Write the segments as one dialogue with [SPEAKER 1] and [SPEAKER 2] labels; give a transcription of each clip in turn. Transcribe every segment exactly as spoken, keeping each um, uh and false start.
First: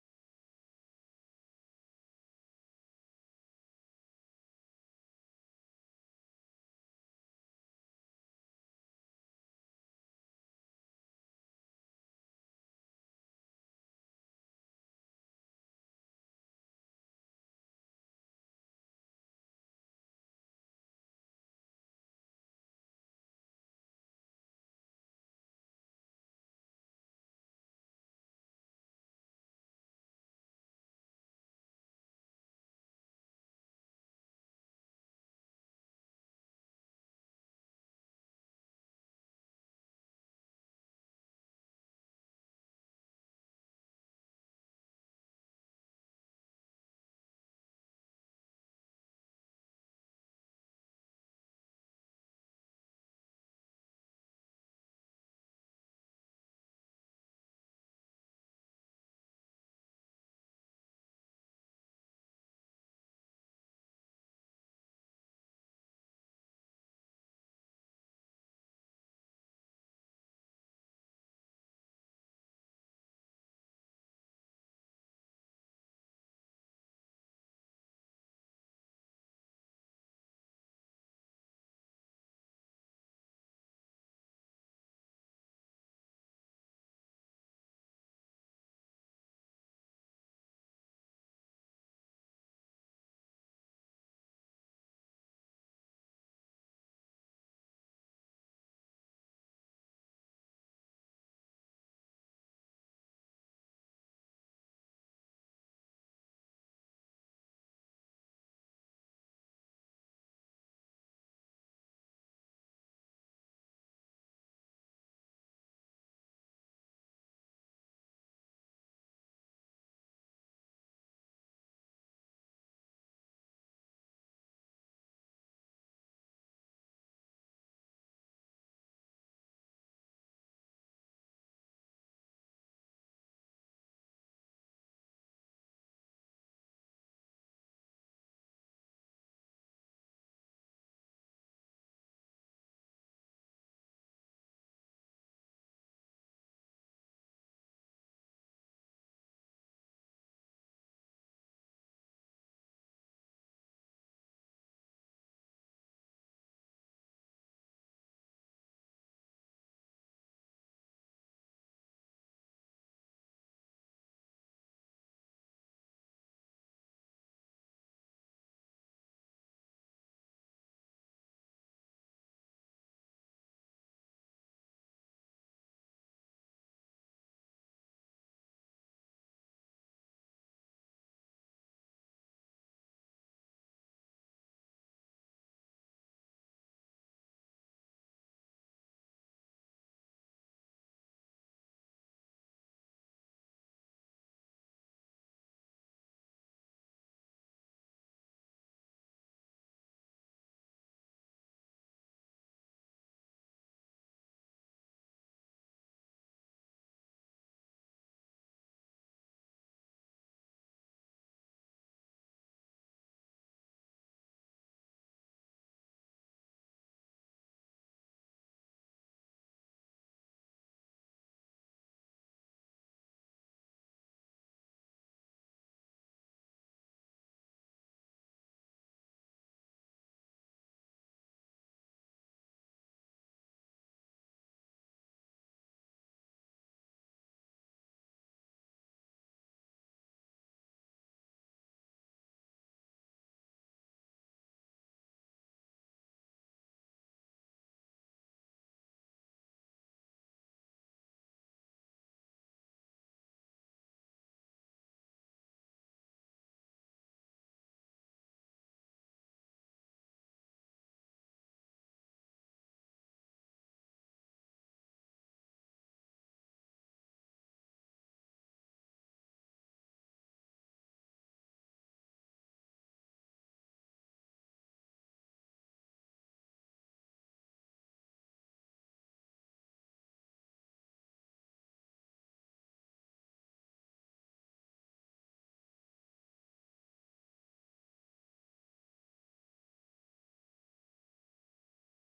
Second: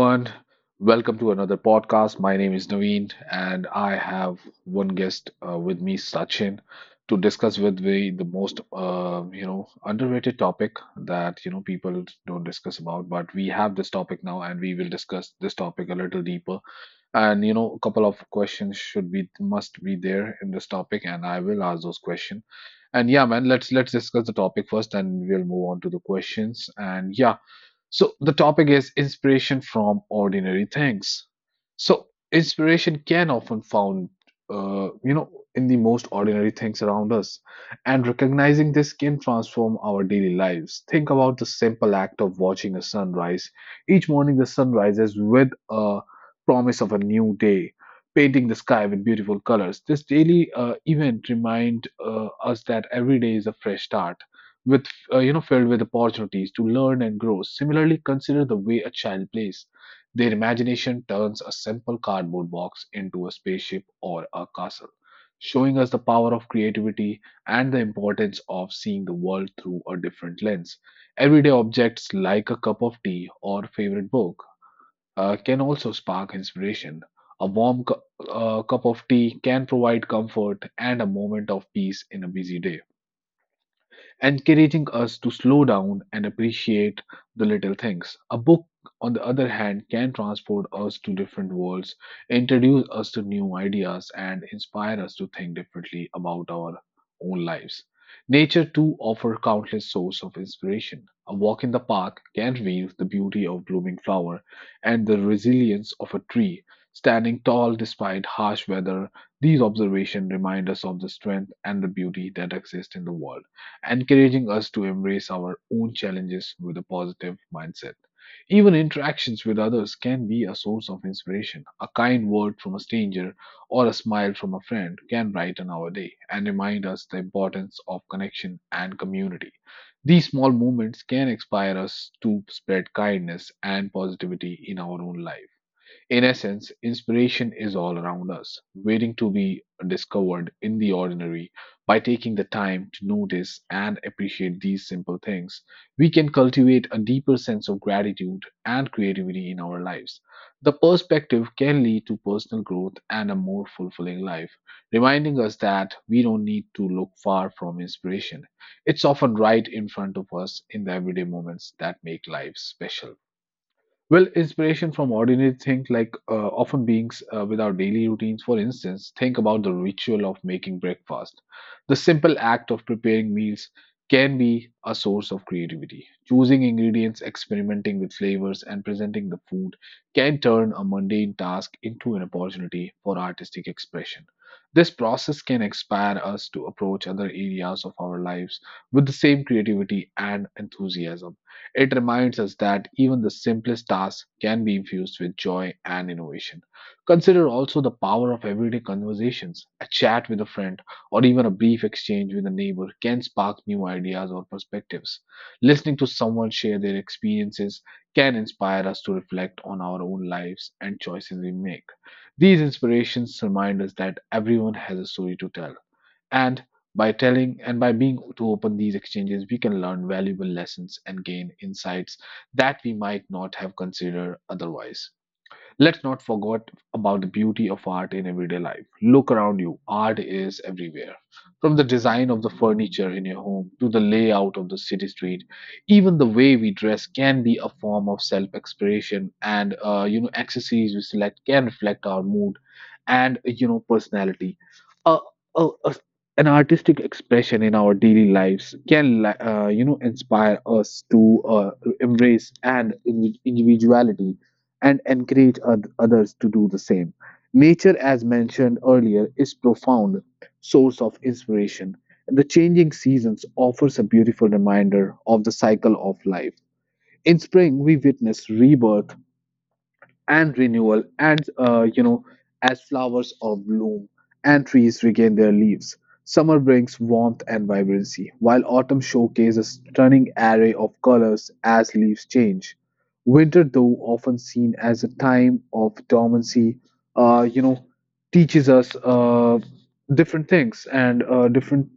[SPEAKER 1] everyone. Welcome to another podcast. My name is Naveen, and I have one guest uh, with me, Sachin, to discuss with me the most, uh, you know, underrated topic that you know people don't discuss about. But we have this topic now, and we will discuss this topic a little deeper. And you know, a couple of questions should be must be there in this topic, and I will ask those questions. And yeah, man, let's let's discuss the topic first, and we'll move on to the questions. And yeah, so the topic is inspiration from ordinary things. So inspiration can often found, uh, you know, in the most ordinary things around us, and recognizing this can transform our daily lives. Think about the simple act of watching a sunrise. Each morning, the sun rises with a promise of a new day, painting the sky with beautiful colors. This daily uh, event remind uh, us that every day is a fresh start. With uh, you know filled with opportunities to learn and grow, similarly consider the way a child plays. Their imagination turns a simple cardboard box into a spaceship or a castle, showing us the power of creativity and the importance of seeing the world through a different lens. Everyday objects like a cup of tea or favorite book uh, can also spark inspiration. A warm cu- uh, cup of tea can provide comfort and a moment of peace in a busy day, encouraging us to slow down and appreciate the little things. A book, on the other hand, can transport us to different worlds, introduce us to new ideas, and inspire us to think differently about our own lives. Nature too offers countless sources of inspiration. A walk in the park can reveal the beauty of blooming flower and the resilience of a tree standing tall despite harsh weather. These observations remind us of the strength and the beauty that exist in the world, encouraging us to embrace our own challenges with a positive mindset. Even interactions with others can be a source of inspiration. A kind word from a stranger or a smile from a friend can brighten our day and remind us the importance of connection and community. These small moments can inspire us to spread kindness and positivity in our own life. In essence, inspiration is all around us, waiting to be discovered in the ordinary. By taking the time to notice and appreciate these simple things, we can cultivate a deeper sense of gratitude and creativity in our lives. The perspective can lead to personal growth and a more fulfilling life, reminding us that we don't need to look far from inspiration. It's often right in front of us in the everyday moments that make life special. Well, inspiration from ordinary things like uh, often beings uh, without daily routines. For instance, think about the ritual of making breakfast. The simple act of preparing meals can be a source of creativity. Choosing ingredients, experimenting with flavors, and presenting the food can turn a mundane task into an opportunity for artistic expression. This process can inspire us to approach other areas of our lives with the same creativity and enthusiasm. It reminds us that even the simplest tasks can be infused with joy and innovation. Consider also the power of everyday conversations. A chat with a friend or even a brief exchange with a neighbor can spark new ideas or perspectives. Listening to someone share their experiences can inspire us to reflect on our own lives and choices we make. These inspirations remind us that everyone has a story to tell, and by telling and by being to open these exchanges, we can learn valuable lessons and gain insights that we might not have considered otherwise. Let's not forget about the beauty of art in everyday life. Look around you, art is everywhere. From the design of the furniture in your home to the layout of the city street, even the way we dress can be a form of self-expression, and uh, you know accessories we select can reflect our mood and you know personality. A, a, a- an artistic expression in our daily lives can li- uh, you know inspire us to uh, embrace and individuality, and encourage oth- others to do the same. Nature, as mentioned earlier, is profound source of inspiration. The changing seasons offers a beautiful reminder of the cycle of life. In spring, we witness rebirth and renewal, and uh, you know as flowers are bloom and trees regain their leaves. Summer brings warmth and vibrancy, while autumn showcases a stunning array of colors as leaves change. Winter, though often seen as a time of dormancy, uh, you know teaches us uh, different things and uh, different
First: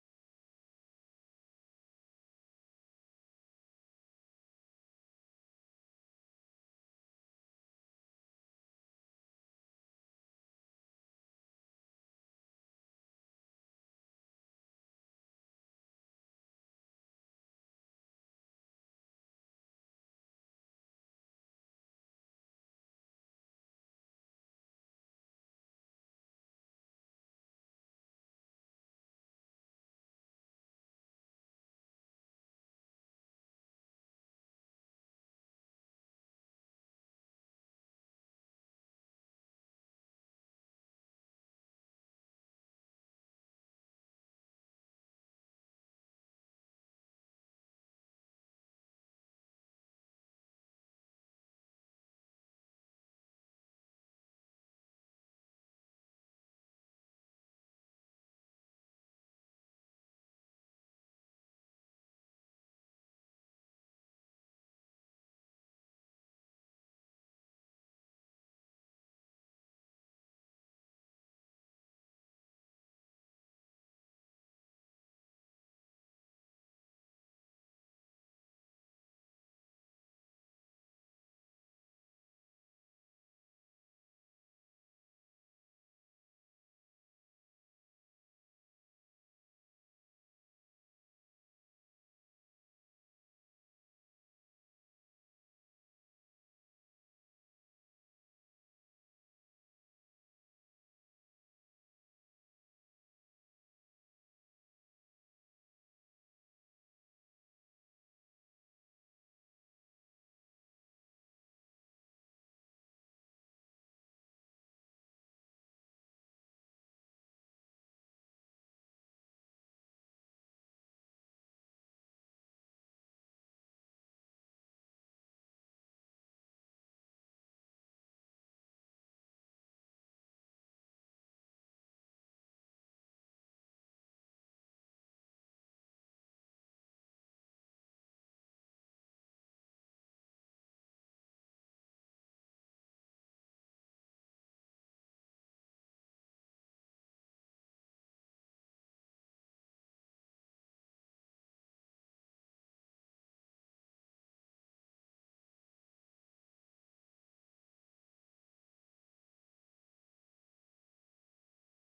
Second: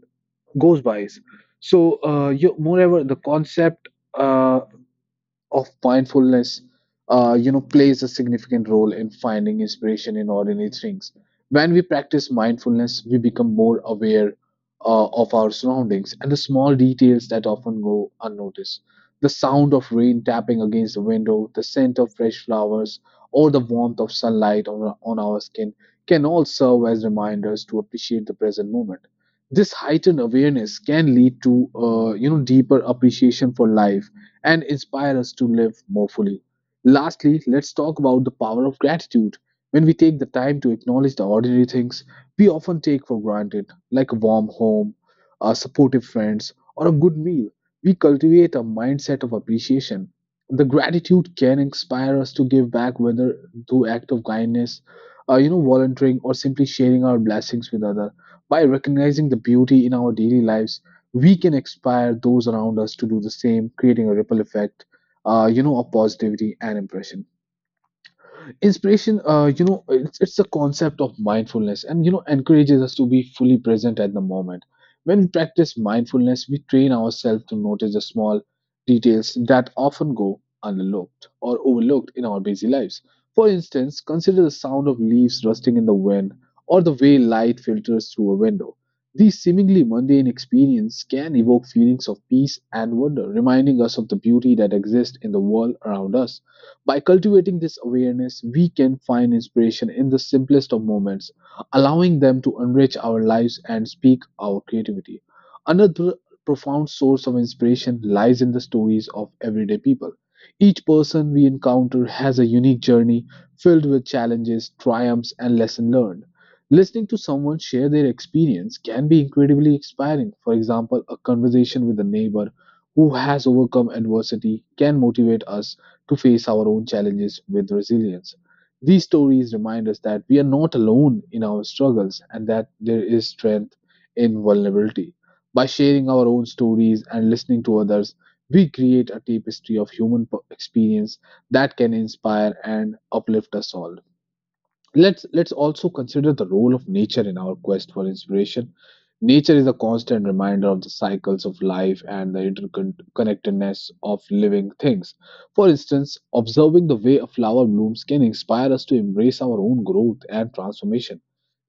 [SPEAKER 1] goes bys. So uh, you, moreover the concept uh, of mindfulness, uh, you know, plays a significant role in finding inspiration in ordinary things. When we practice mindfulness, we become more aware uh, of our surroundings and the small details that often go unnoticed. The sound of rain tapping against the window, the scent of fresh flowers, or the warmth of sunlight on our, on our skin can all serve as reminders to appreciate the present moment. This heightened awareness can lead to, uh, you know, deeper appreciation for life and inspire us to live more fully. Lastly, let's talk about the power of gratitude. When we take the time to acknowledge the ordinary things we often take for granted, like a warm home, uh, supportive friends, or a good meal, we cultivate a mindset of appreciation. The gratitude can inspire us to give back, whether through act of kindness, uh, you know, volunteering, or simply sharing our blessings with others. By recognizing the beauty in our daily lives, we can inspire those around us to do the same, creating a ripple effect, uh, you know, of positivity and impression. Inspiration, uh, you know, it's, it's the concept of mindfulness, and, you know, encourages us to be fully present at the moment. When we practice mindfulness, we train ourselves to notice the small details that often go unlooked or overlooked in our busy lives. For instance, consider the sound of leaves rustling in the wind or the way light filters through a window. These seemingly mundane experiences can evoke feelings of peace and wonder, reminding us of the beauty that exists in the world around us. By cultivating this awareness, we can find inspiration in the simplest of moments, allowing them to enrich our lives and speak our creativity. Another profound source of inspiration lies in the stories of everyday people. Each person we encounter has a unique journey filled with challenges, triumphs, and lessons learned. Listening to someone share their experience can be incredibly inspiring. For example, a conversation with a neighbor who has overcome adversity can motivate us to face our own challenges with resilience. These stories remind us that we are not alone in our struggles and that there is strength in vulnerability. By sharing our own stories and listening to others, we create a tapestry of human p- experience that can inspire and uplift us all. Let's let's also consider the role of nature in our quest for inspiration. Nature is a constant reminder of the cycles of life and the interconnectedness of living things. For instance, observing the way a flower blooms can inspire us to embrace our own growth and transformation.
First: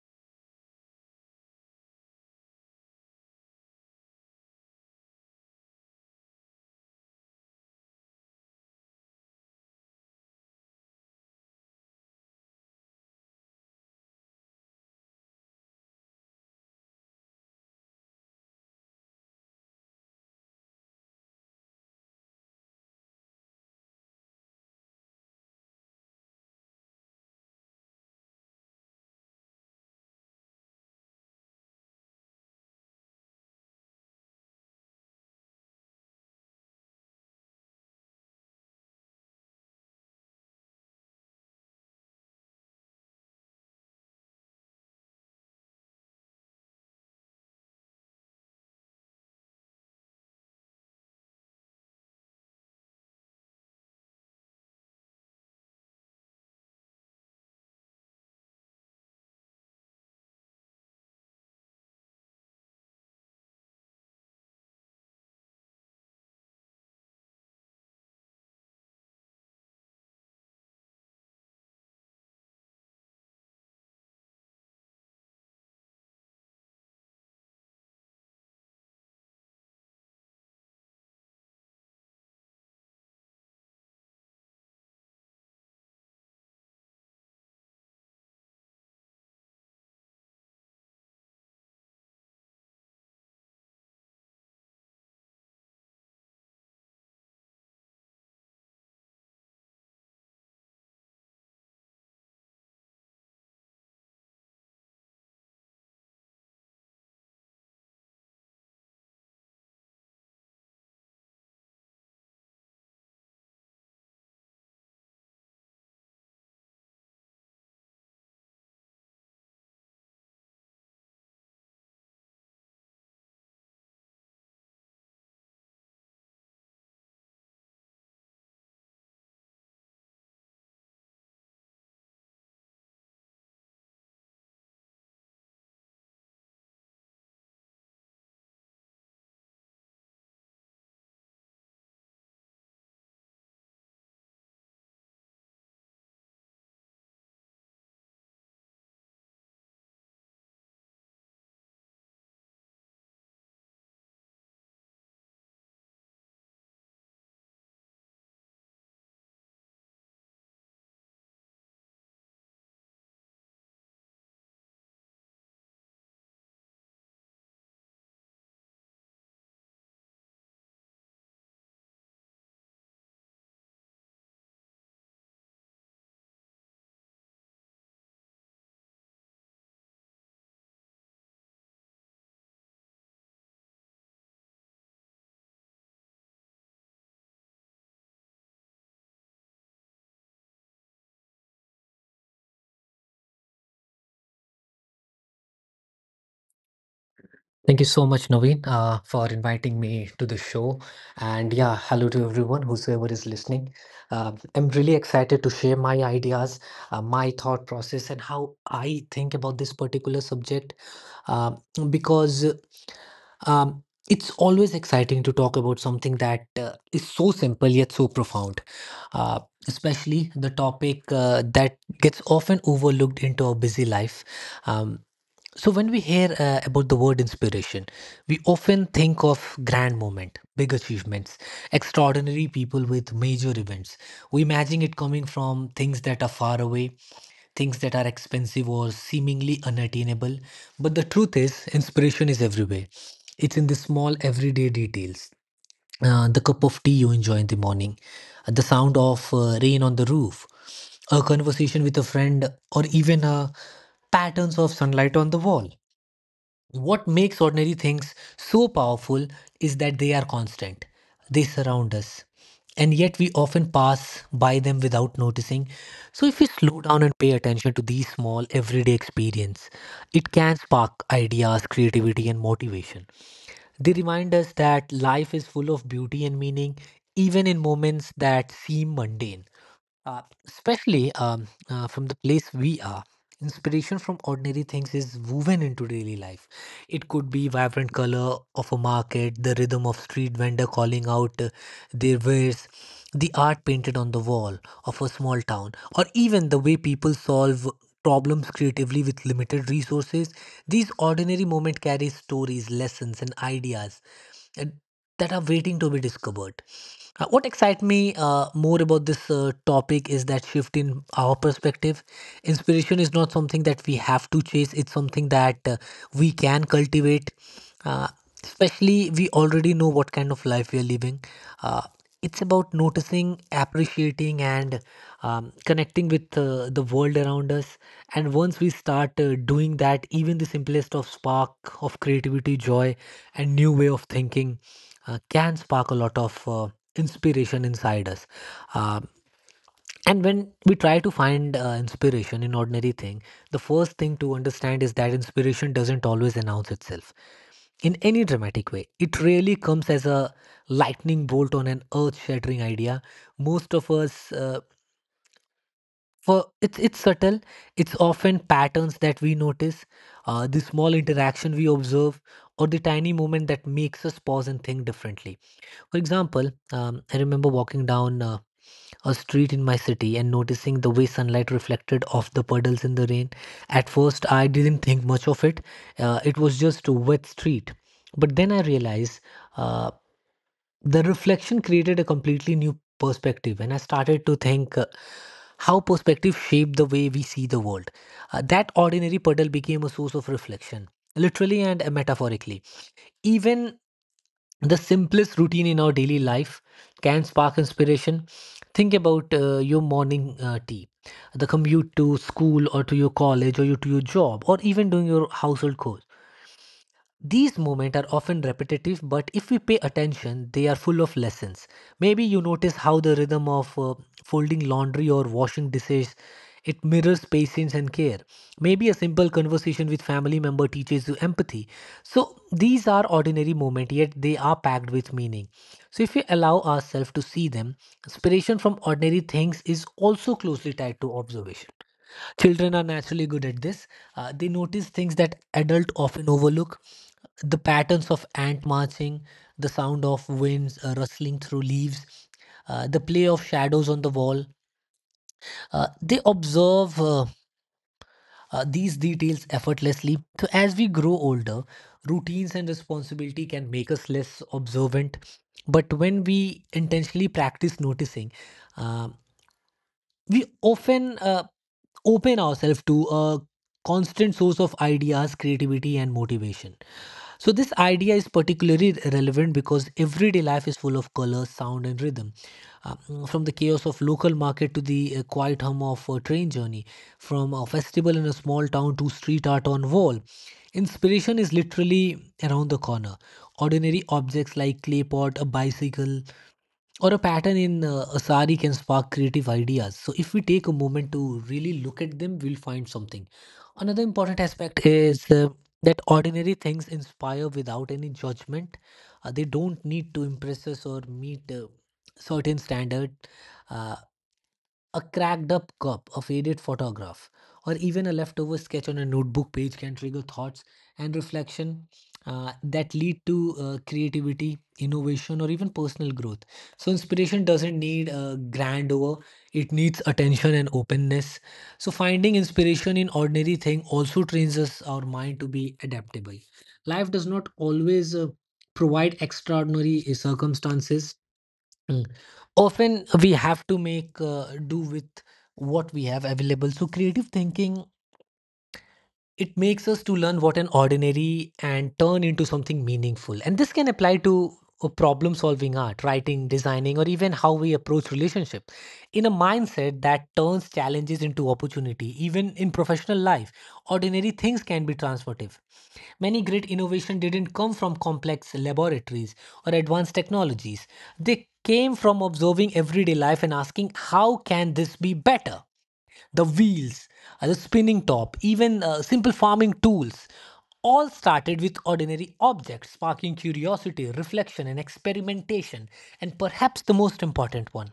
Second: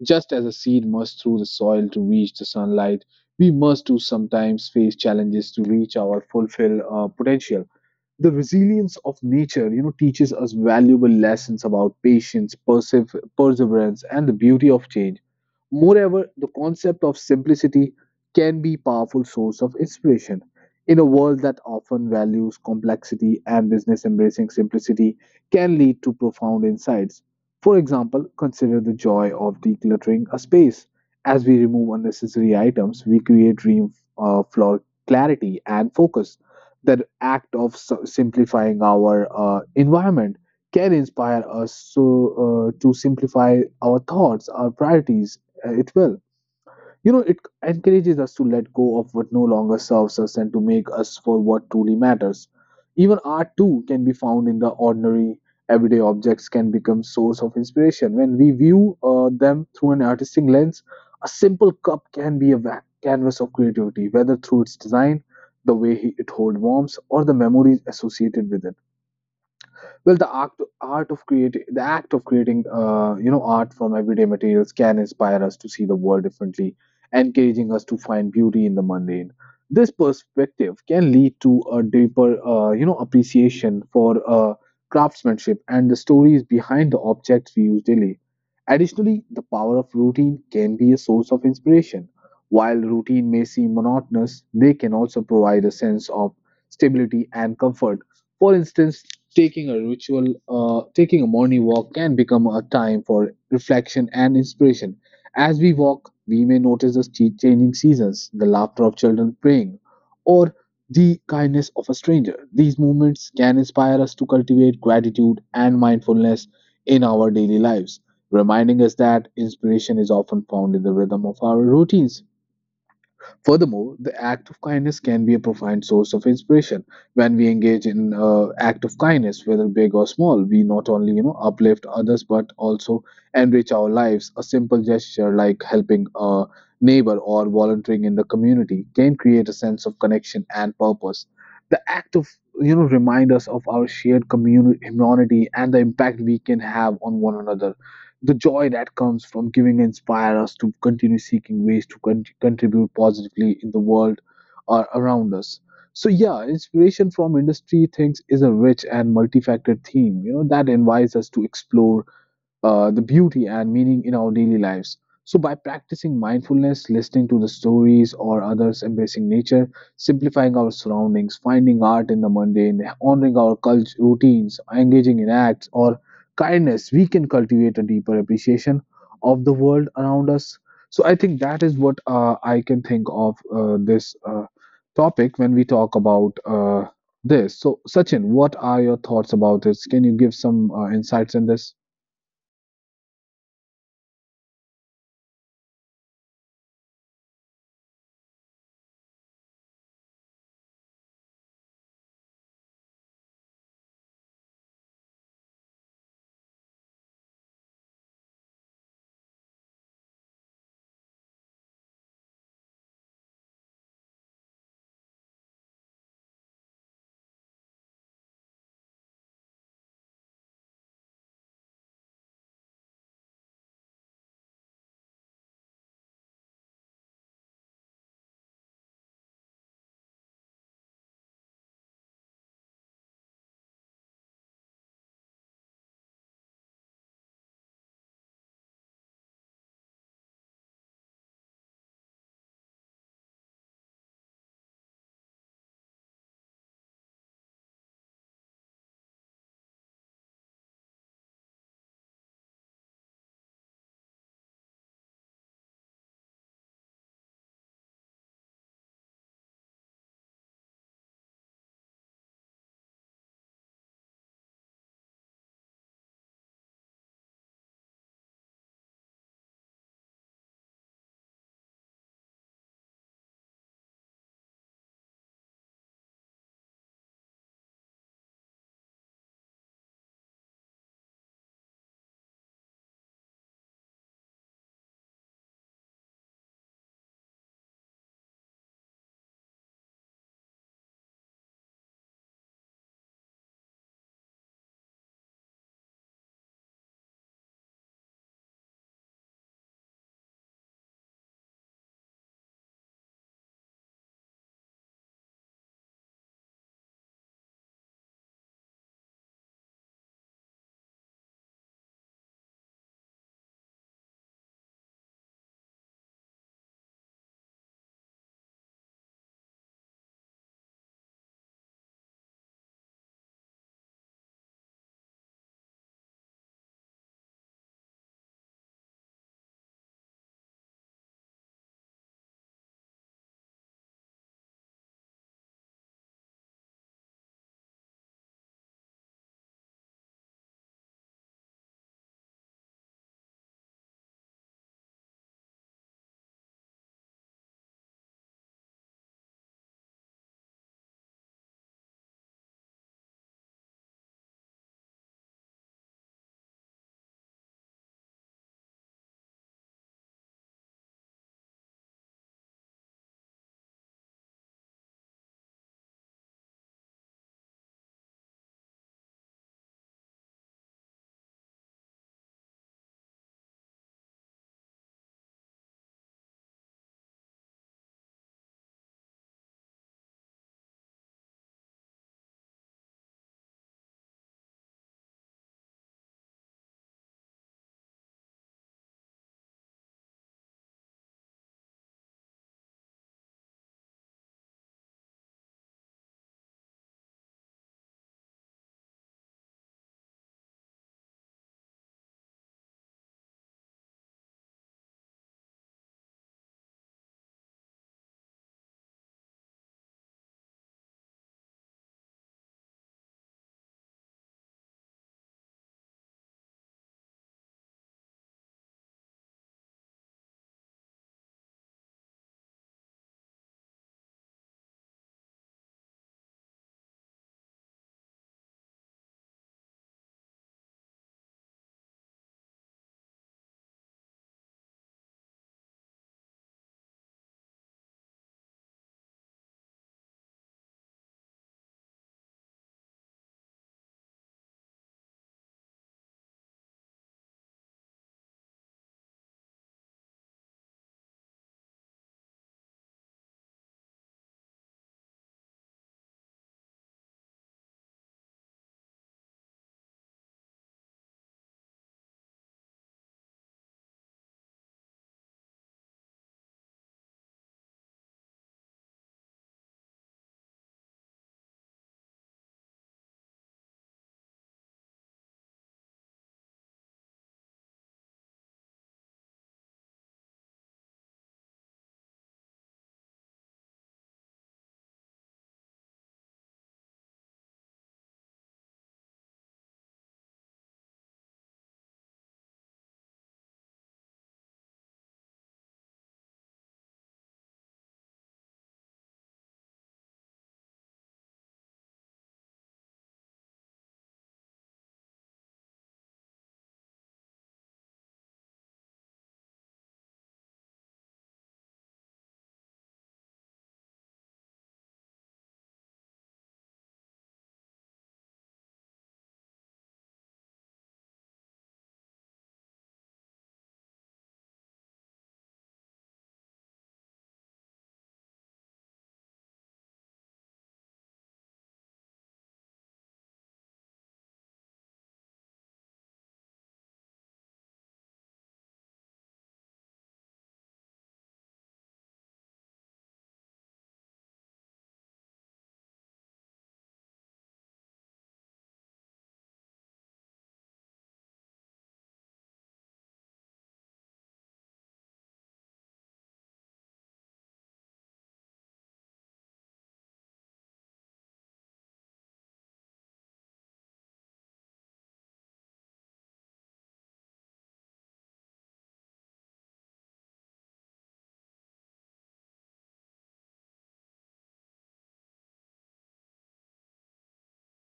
[SPEAKER 1] Just as a seed must through the soil to reach the sunlight, we must too sometimes face challenges to reach our fulfill uh, potential. The resilience of nature, you know teaches us valuable lessons about patience, persef- perseverance, and the beauty of change. Moreover, the concept of simplicity can be powerful source of inspiration. In a world that often values complexity and business, embracing simplicity can lead to profound insights. For example, consider the joy of decluttering a space. As we remove unnecessary items, we create room uh, for clarity and focus. The act of s- simplifying our uh, environment can inspire us so, uh, to simplify our thoughts, our priorities, uh, it will. You know, it encourages us to let go of what no longer serves us and to make us for what truly matters. Even art too can be found in the ordinary. Everyday objects can become source of inspiration when we view uh, them through an artistic lens. A simple cup can be a va- canvas of creativity, whether through its design, the way he- it holds warmth, or the memories associated with it. Well, the act, art of creating, the act of creating, uh, you know, art from everyday materials can inspire us to see the world differently, encouraging us to find beauty in the mundane. This perspective can lead to a deeper, uh, you know, appreciation for uh, craftsmanship and the stories behind the objects we use daily. Additionally, the power of routine can be a source of inspiration. While routine may seem monotonous, they can also provide a sense of stability and comfort for instance, taking a ritual, uh, taking a morning walk can become a time for reflection and inspiration. As we walk, we may notice the che- changing seasons, the laughter of children praying, or the kindness of a stranger. These movements can inspire us to cultivate gratitude and mindfulness in our daily lives, reminding us that inspiration is often found in the rhythm of our routines. Furthermore, the act of kindness can be a profound source of inspiration. When we engage in uh, act of kindness, whether big or small, we not only you know uplift others but also enrich our lives. A simple gesture like helping a neighbor or volunteering in the community can create a sense of connection and purpose. The act of you know remind us of our shared community, humanity, and the impact we can have on one another, the joy that comes from giving inspire us to continue seeking ways to con- contribute positively in the world or around us. So yeah, inspiration from industry things is a rich and multifaceted theme, you know that invites us to explore uh, the beauty and meaning in our daily lives. So, by practicing mindfulness, listening to the stories or others, embracing nature, simplifying our surroundings, finding art in the mundane, honoring our cult- routines, engaging in acts or kindness, we can cultivate a deeper appreciation of the world around us. So, I think that is what uh, I can think of uh, this uh, topic when we talk about uh, this. So, Sachin, what are your thoughts about this? Can you give some uh, insights in this?
[SPEAKER 2] Thank you so much, Naveen, uh, for inviting me to the show. And yeah, hello to everyone, whosoever is listening. Uh, I'm really excited to share my ideas, uh, my thought process, and how I think about this particular subject uh, because um, it's always exciting to talk about something that uh, is so simple yet so profound, uh, especially the topic uh, that gets often overlooked into our busy life. Um, so when we hear uh, about the word inspiration, we often think of grand moment, big achievements, extraordinary people with major events. We imagine it coming from things that are far away, things that are expensive or seemingly unattainable. But the truth is, inspiration is everywhere. It's in the small everyday details. Uh, the cup of tea you enjoy in the morning, uh, the sound of uh, rain on the roof, a conversation with a friend, or even uh, patterns of sunlight on the wall. What makes ordinary things so powerful is that they are constant. They surround us. And yet we often pass by them without noticing. So if we slow down and pay attention to these small everyday experiences, it can spark ideas, creativity and motivation. They remind us that life is full of beauty and meaning even in moments that seem mundane uh, especially um, uh, from the place we are. Inspiration from ordinary things is woven into daily life. It could be vibrant color of a market, the rhythm of street vendor calling out uh, their wares, the art painted on the wall of a small town, or even the way people solve problems creatively with limited resources. These ordinary moments carry stories, lessons, and ideas and that are waiting to be discovered. Uh, what excites me uh, more about this uh, topic is that shift in our perspective. Inspiration is not something that we have to chase, it's something that uh, we can cultivate. Uh, Especially, we already know what kind of life we are living. Uh, it's about noticing, appreciating, and um, connecting with uh, the world around us. And once we start uh, doing that, even the simplest of spark of creativity, joy, and new way of thinking uh, can spark a lot of uh, inspiration inside us. Um and when we try to find uh, inspiration in ordinary thing, the first thing to understand is that inspiration doesn't always announce itself in any dramatic way. It really comes as a lightning bolt on an earth-shattering idea. Most of us uh, for it's it's subtle. It's often patterns that we notice, uh, the small interaction we observe or the tiny moment that makes us pause and think differently. For example, um, I remember walking down Uh, a street in my city and noticing the way sunlight reflected off the puddles in the rain. At first, I didn't think much of it, uh, it was just a wet street. But then I realized uh, the reflection created a completely new perspective, and I started to think uh, how perspective shaped the way we see the world. Uh, that ordinary puddle became a source of reflection, literally and metaphorically. Even the simplest routine in our daily life can spark inspiration. Think about uh, your morning uh, tea, the commute to school or to your college or you, to your job, or even doing your household chores. These moments are often repetitive, but if we pay attention, they are full of lessons. Maybe you notice how the rhythm of uh, folding laundry or washing dishes, it mirrors patience and care. Maybe a simple conversation with family member teaches you empathy. So these are ordinary moments, yet they are packed with meaning. So if we allow ourselves to see them, inspiration from ordinary things is also closely tied to observation. Children are naturally good at this. Uh, they notice things that adults often overlook, the patterns of ant marching, the sound of winds uh, rustling through leaves, uh, the play of shadows on the wall. Uh, they observe uh, uh, these details effortlessly. So, as we grow older, routines and responsibility can make us less observant. But when we intentionally practice noticing, um we often uh, open ourselves to a constant source of ideas, creativity, and motivation. So, this idea is particularly relevant because everyday life is full of colors, sound, and rhythm. Uh, mm, from the chaos of local market to the uh, quiet hum of a train journey, from a festival in a small town to street art on wall, inspiration is literally around the corner. Ordinary objects like clay pot, a bicycle, or a pattern in uh, a sari can spark creative ideas. So, if we take a moment to really look at them, we'll find something. Another important aspect is uh, that ordinary things inspire without any judgment. Uh, they don't need to impress us or meet a certain standard. Uh, a cracked up cup, a faded photograph, or even a leftover sketch on a notebook page can trigger thoughts and reflection uh, that lead to uh, creativity, innovation, or even personal growth. So, inspiration doesn't need a grandeur, it needs attention and openness. So, finding inspiration in ordinary thing also trains us our mind to be adaptable. Life does not always uh, provide extraordinary uh, circumstances. Mm. Often we have to make uh, do with what we have available. So creative thinking, it makes us to learn what an ordinary and turn into something meaningful. And this can apply to uh, problem solving art, writing, designing, or even how we approach relationship. In a mindset that turns challenges into opportunity, even in professional life, ordinary things can be transformative. Many great innovation didn't come from complex laboratories or advanced technologies. They came from observing everyday life and asking how can this be better? The wheels, uh, the spinning top, even uh, simple farming tools all started with ordinary objects, sparking curiosity, reflection, and experimentation. And perhaps the most important one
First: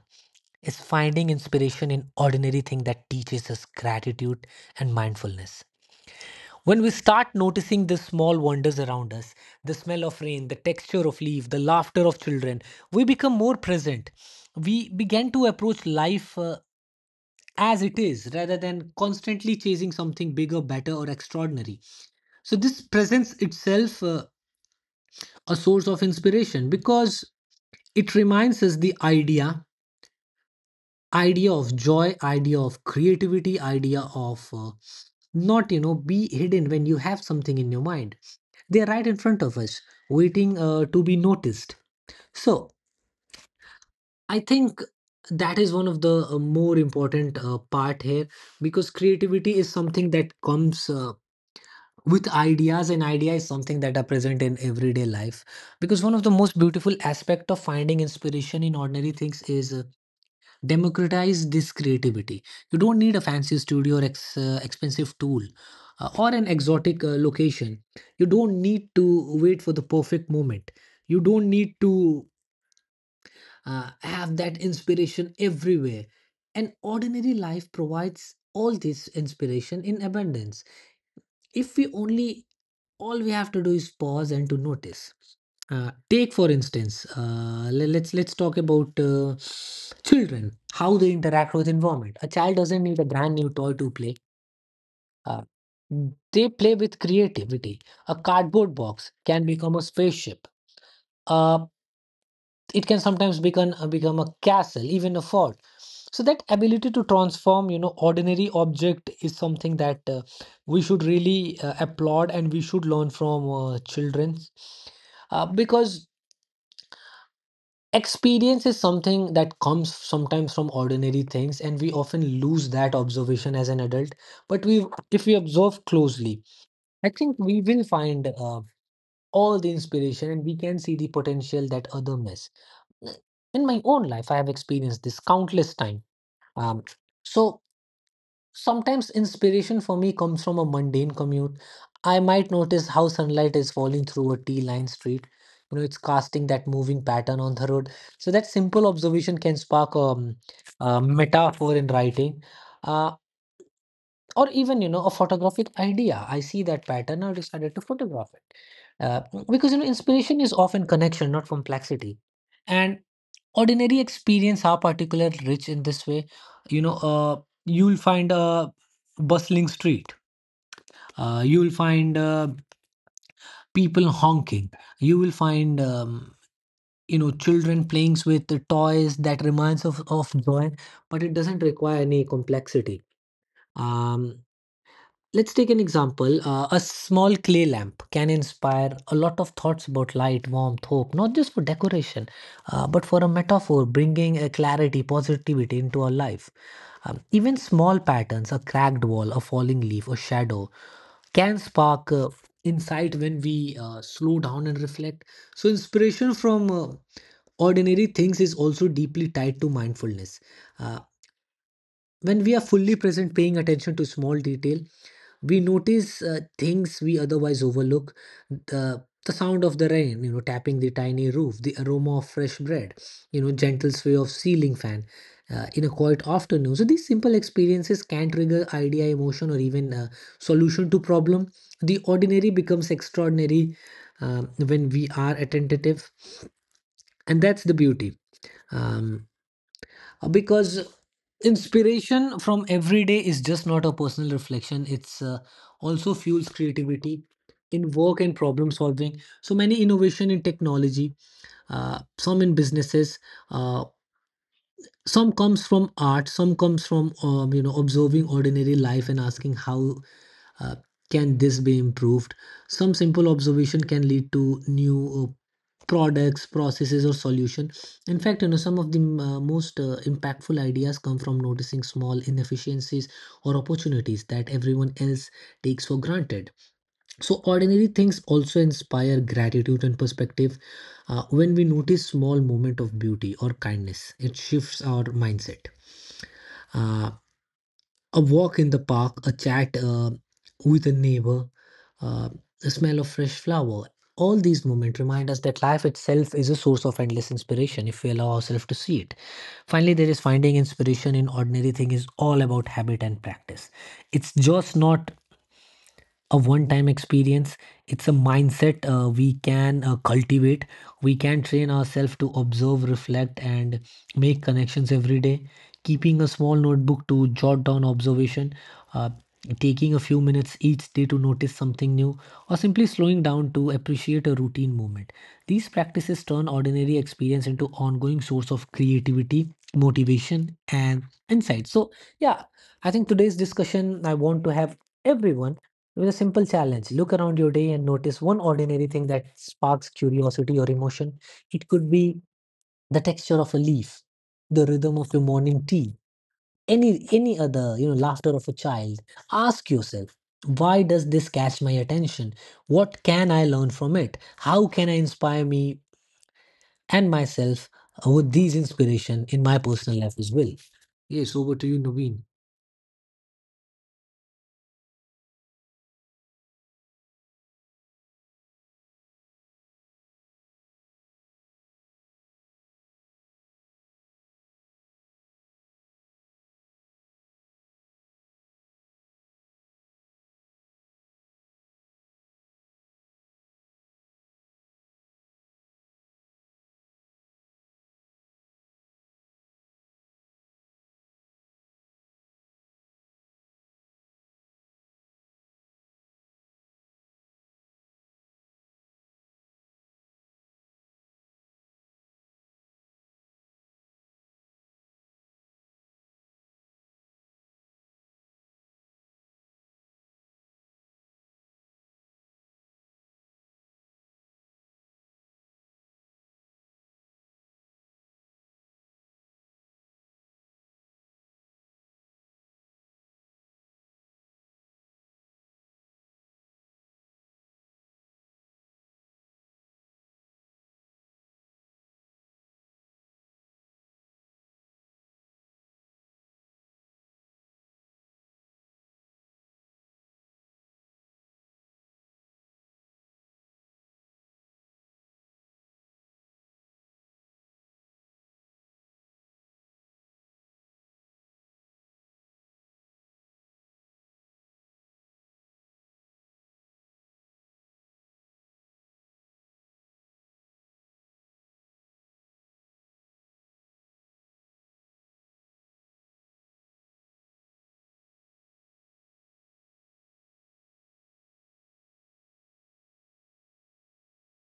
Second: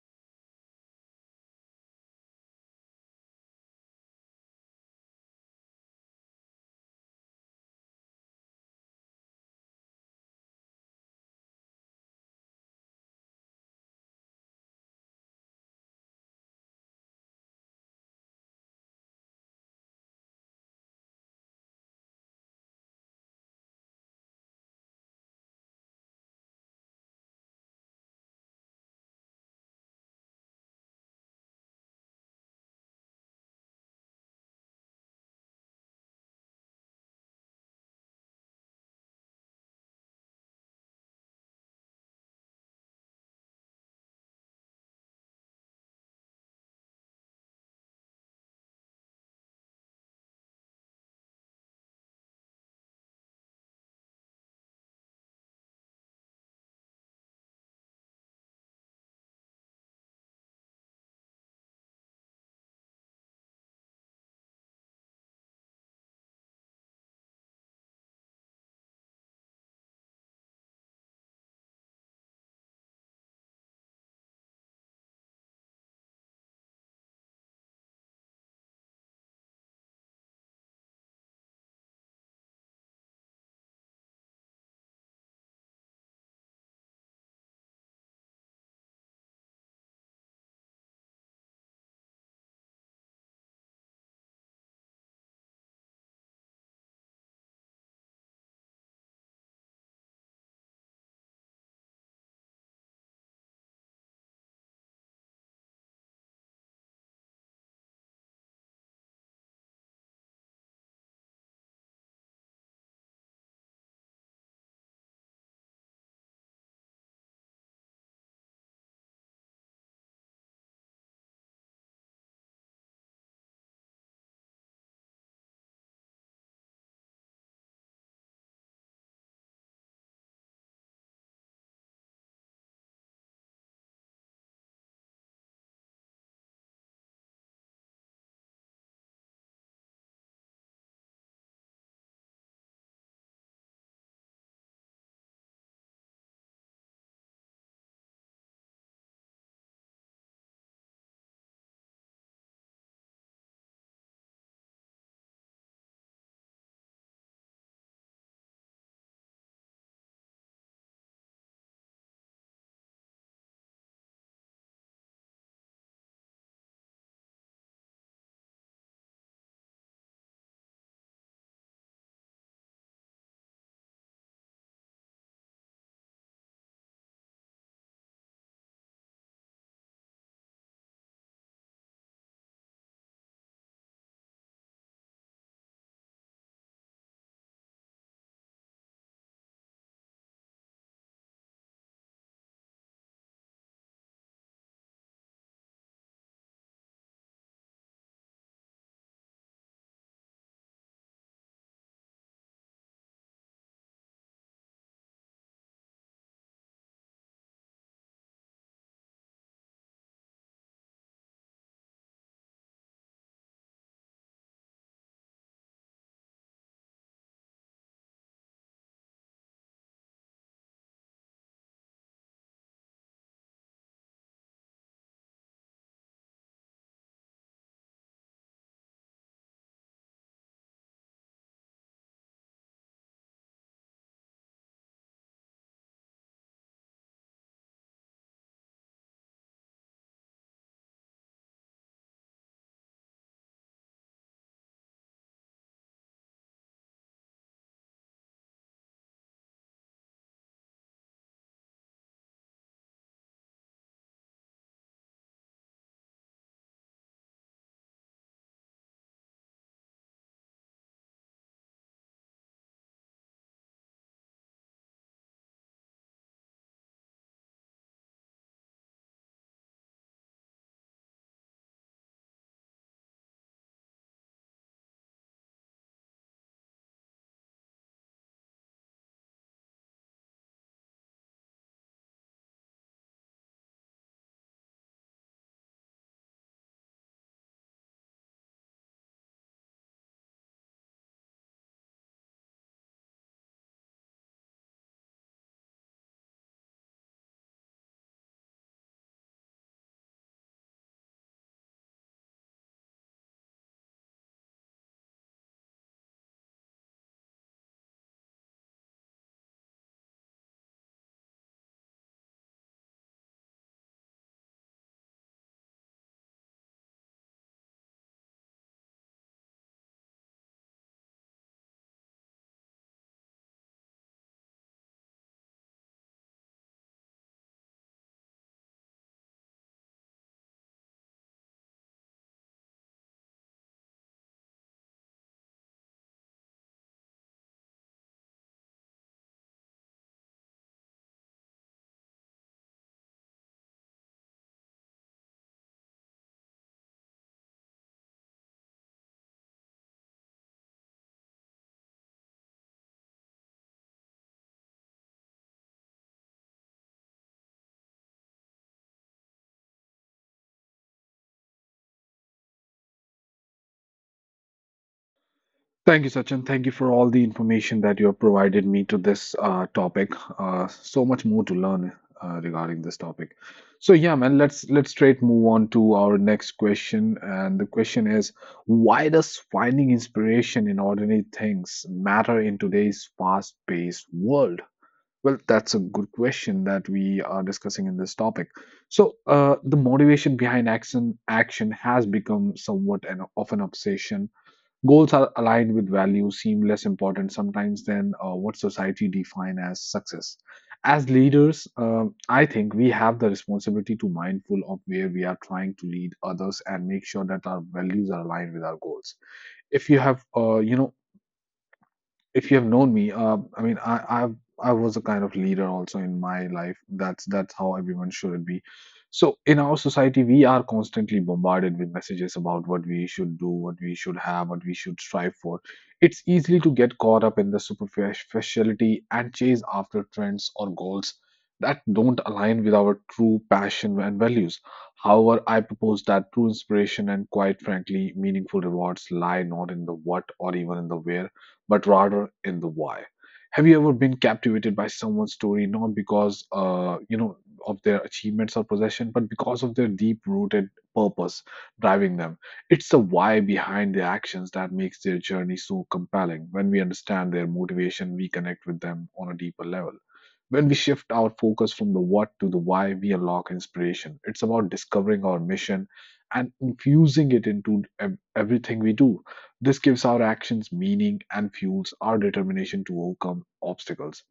[SPEAKER 2] is finding inspiration in ordinary things that teaches us gratitude and mindfulness. When we start noticing the small wonders around us, the smell of rain, the texture of leaf, the laughter of children, we become more present. We begin to approach life uh, as it is rather than constantly chasing something bigger, better, or extraordinary. So, this presents itself uh, a source of inspiration because it reminds us the idea, idea of joy, idea of creativity, idea of uh, not, you know, be hidden when you have something in your mind, they are right in front of us, waiting uh, to be noticed. So I think that is one of the uh, more important uh, part here, because creativity is something that comes uh, with ideas, and idea is something that are present in everyday life, because one of the most beautiful aspect of finding inspiration in ordinary things is uh, democratize this creativity. You don't need a fancy studio or ex- uh, expensive tool uh, or an exotic uh, location. You don't need to wait for the perfect moment. You don't need to uh, have that inspiration everywhere, and ordinary life provides all this inspiration in abundance. If we only All we have to do is pause and to notice. Uh, take for instance, uh, le- let's let's talk about uh, children, how they interact with environment. A child doesn't need a brand new toy to play. Uh, they play with creativity. A cardboard box can become a spaceship. A it can sometimes become uh, become a castle, even a fort, so that ability to transform you know ordinary object is something that uh, we should really uh, applaud, and we should learn from uh, children, uh, because experience is something that comes sometimes from ordinary things, and we often lose that observation as an adult. But we, if we observe closely, I think we will find uh, all the inspiration, and we can see the potential that other miss. In my own life, I have experienced this countless time. um, so sometimes inspiration for me comes from a mundane commute. I might notice how sunlight is falling through a t-lined street. You know, it's casting that moving pattern on the road. So that simple observation can spark um, a metaphor in writing, uh, or even, you know, a photographic idea. I see that pattern, I decided to photograph it, uh, because, you know, inspiration is often connection, not complexity. And ordinary experience are particularly rich in this way. you know uh, you'll find a bustling street. Uh, you'll find uh, people honking. You will find um, you know, children playing with the toys that reminds of, of joy, but it doesn't require any complexity. um, let's take an example. Uh, a small clay lamp can inspire a lot of thoughts about light, warmth, hope, not just for decoration, uh, but for a metaphor bringing a clarity, positivity into our life. Um, even small patterns, a cracked wall, a falling leaf, a shadow, can spark uh, insight when we uh, slow down and reflect. So, inspiration from uh, ordinary things is also deeply tied to mindfulness. Uh, when we are fully present, paying attention to small detail, we notice uh, things we otherwise overlook. The the sound of the rain, you know, tapping the tiny roof, the aroma of fresh bread, you know, gentle sway of ceiling fan uh, in a quiet afternoon. So these simple experiences can trigger idea, emotion, or even uh, solution to problem. The ordinary becomes extraordinary um, when we are attentive, and that's the beauty, um, because inspiration from every day is just not a personal reflection. It's uh, also fuels creativity in work and problem solving. So many innovation in technology, uh, some in businesses, uh, some comes from art, some comes from um, you know, observing ordinary life and asking how uh, can this be improved? Some simple observation can lead to new uh, products, processes, or solution. In fact, you know, some of the mm, uh, most uh, impactful ideas come from noticing small inefficiencies or opportunities that everyone else takes for granted. So ordinary things also inspire gratitude and perspective. Uh, when we notice small moment of beauty or kindness, it shifts our mindset. Uh, a walk in the park, a chat uh, with a neighbor, uh, the smell of fresh flower. All these moments remind us that life itself is a source of endless inspiration if we allow ourselves to see it. Finally, there is finding inspiration in ordinary thing is all about habit and practice. It's just not a one time experience. It's a mindset uh, we can uh, cultivate. We can train ourselves to observe, reflect, and make connections every day: keeping a small notebook to jot down observation, uh, taking a few minutes each day to notice something new, or simply slowing down to appreciate a routine moment. These practices turn ordinary experience into ongoing source of creativity, motivation, and insight. So yeah, I think today's discussion, I want to have everyone with a simple challenge: look around your day and notice one ordinary thing that sparks curiosity or emotion. It could be the texture of a leaf, the rhythm of your morning tea, any any other, you know, laughter of a child. Ask yourself, why does this catch my attention? What can I learn from it? How can I inspire me and myself uh, with these inspiration in my personal life as well? Yes, over to you, Naveen.
[SPEAKER 1] Thank you, Sachin. Thank you for all the information that you have provided me to this uh, topic. Uh, so much more to learn uh, regarding this topic. So yeah, man, let's let's straight move on to our next question. And the question is, why does finding inspiration in ordinary things matter in today's fast-paced world? Well, that's a good question that we are discussing in this topic. So uh, the motivation behind action action has become somewhat an, of an obsession. Goals are aligned with values seem less important sometimes than uh, what society define as success. As leaders, um, I think we have the responsibility to mindful of where we are trying to lead others and make sure that our values are aligned with our goals. If you have, uh, you know, if you have known me, uh, I mean, I, i I was a kind of leader also in my life. That's that's how everyone should be. So in our society, we are constantly bombarded with messages about what we should do, what we should have, what we should strive for. It's easy to get caught up in the superficiality and chase after trends or goals that don't align with our true passion and values. However, I propose that true inspiration and quite frankly meaningful rewards lie not in the what or even in the where but rather in the why. Have you ever been captivated by someone's story not because uh, you know of their achievements or possession, but because of their deep-rooted purpose driving them? It's the why behind their actions that makes their journey so compelling. When we understand their motivation, we connect with them on a deeper level. When we shift our focus from the what to the why, we unlock inspiration. It's about discovering our mission and infusing it into ev- everything we do. This gives our actions meaning and fuels our determination to overcome obstacles.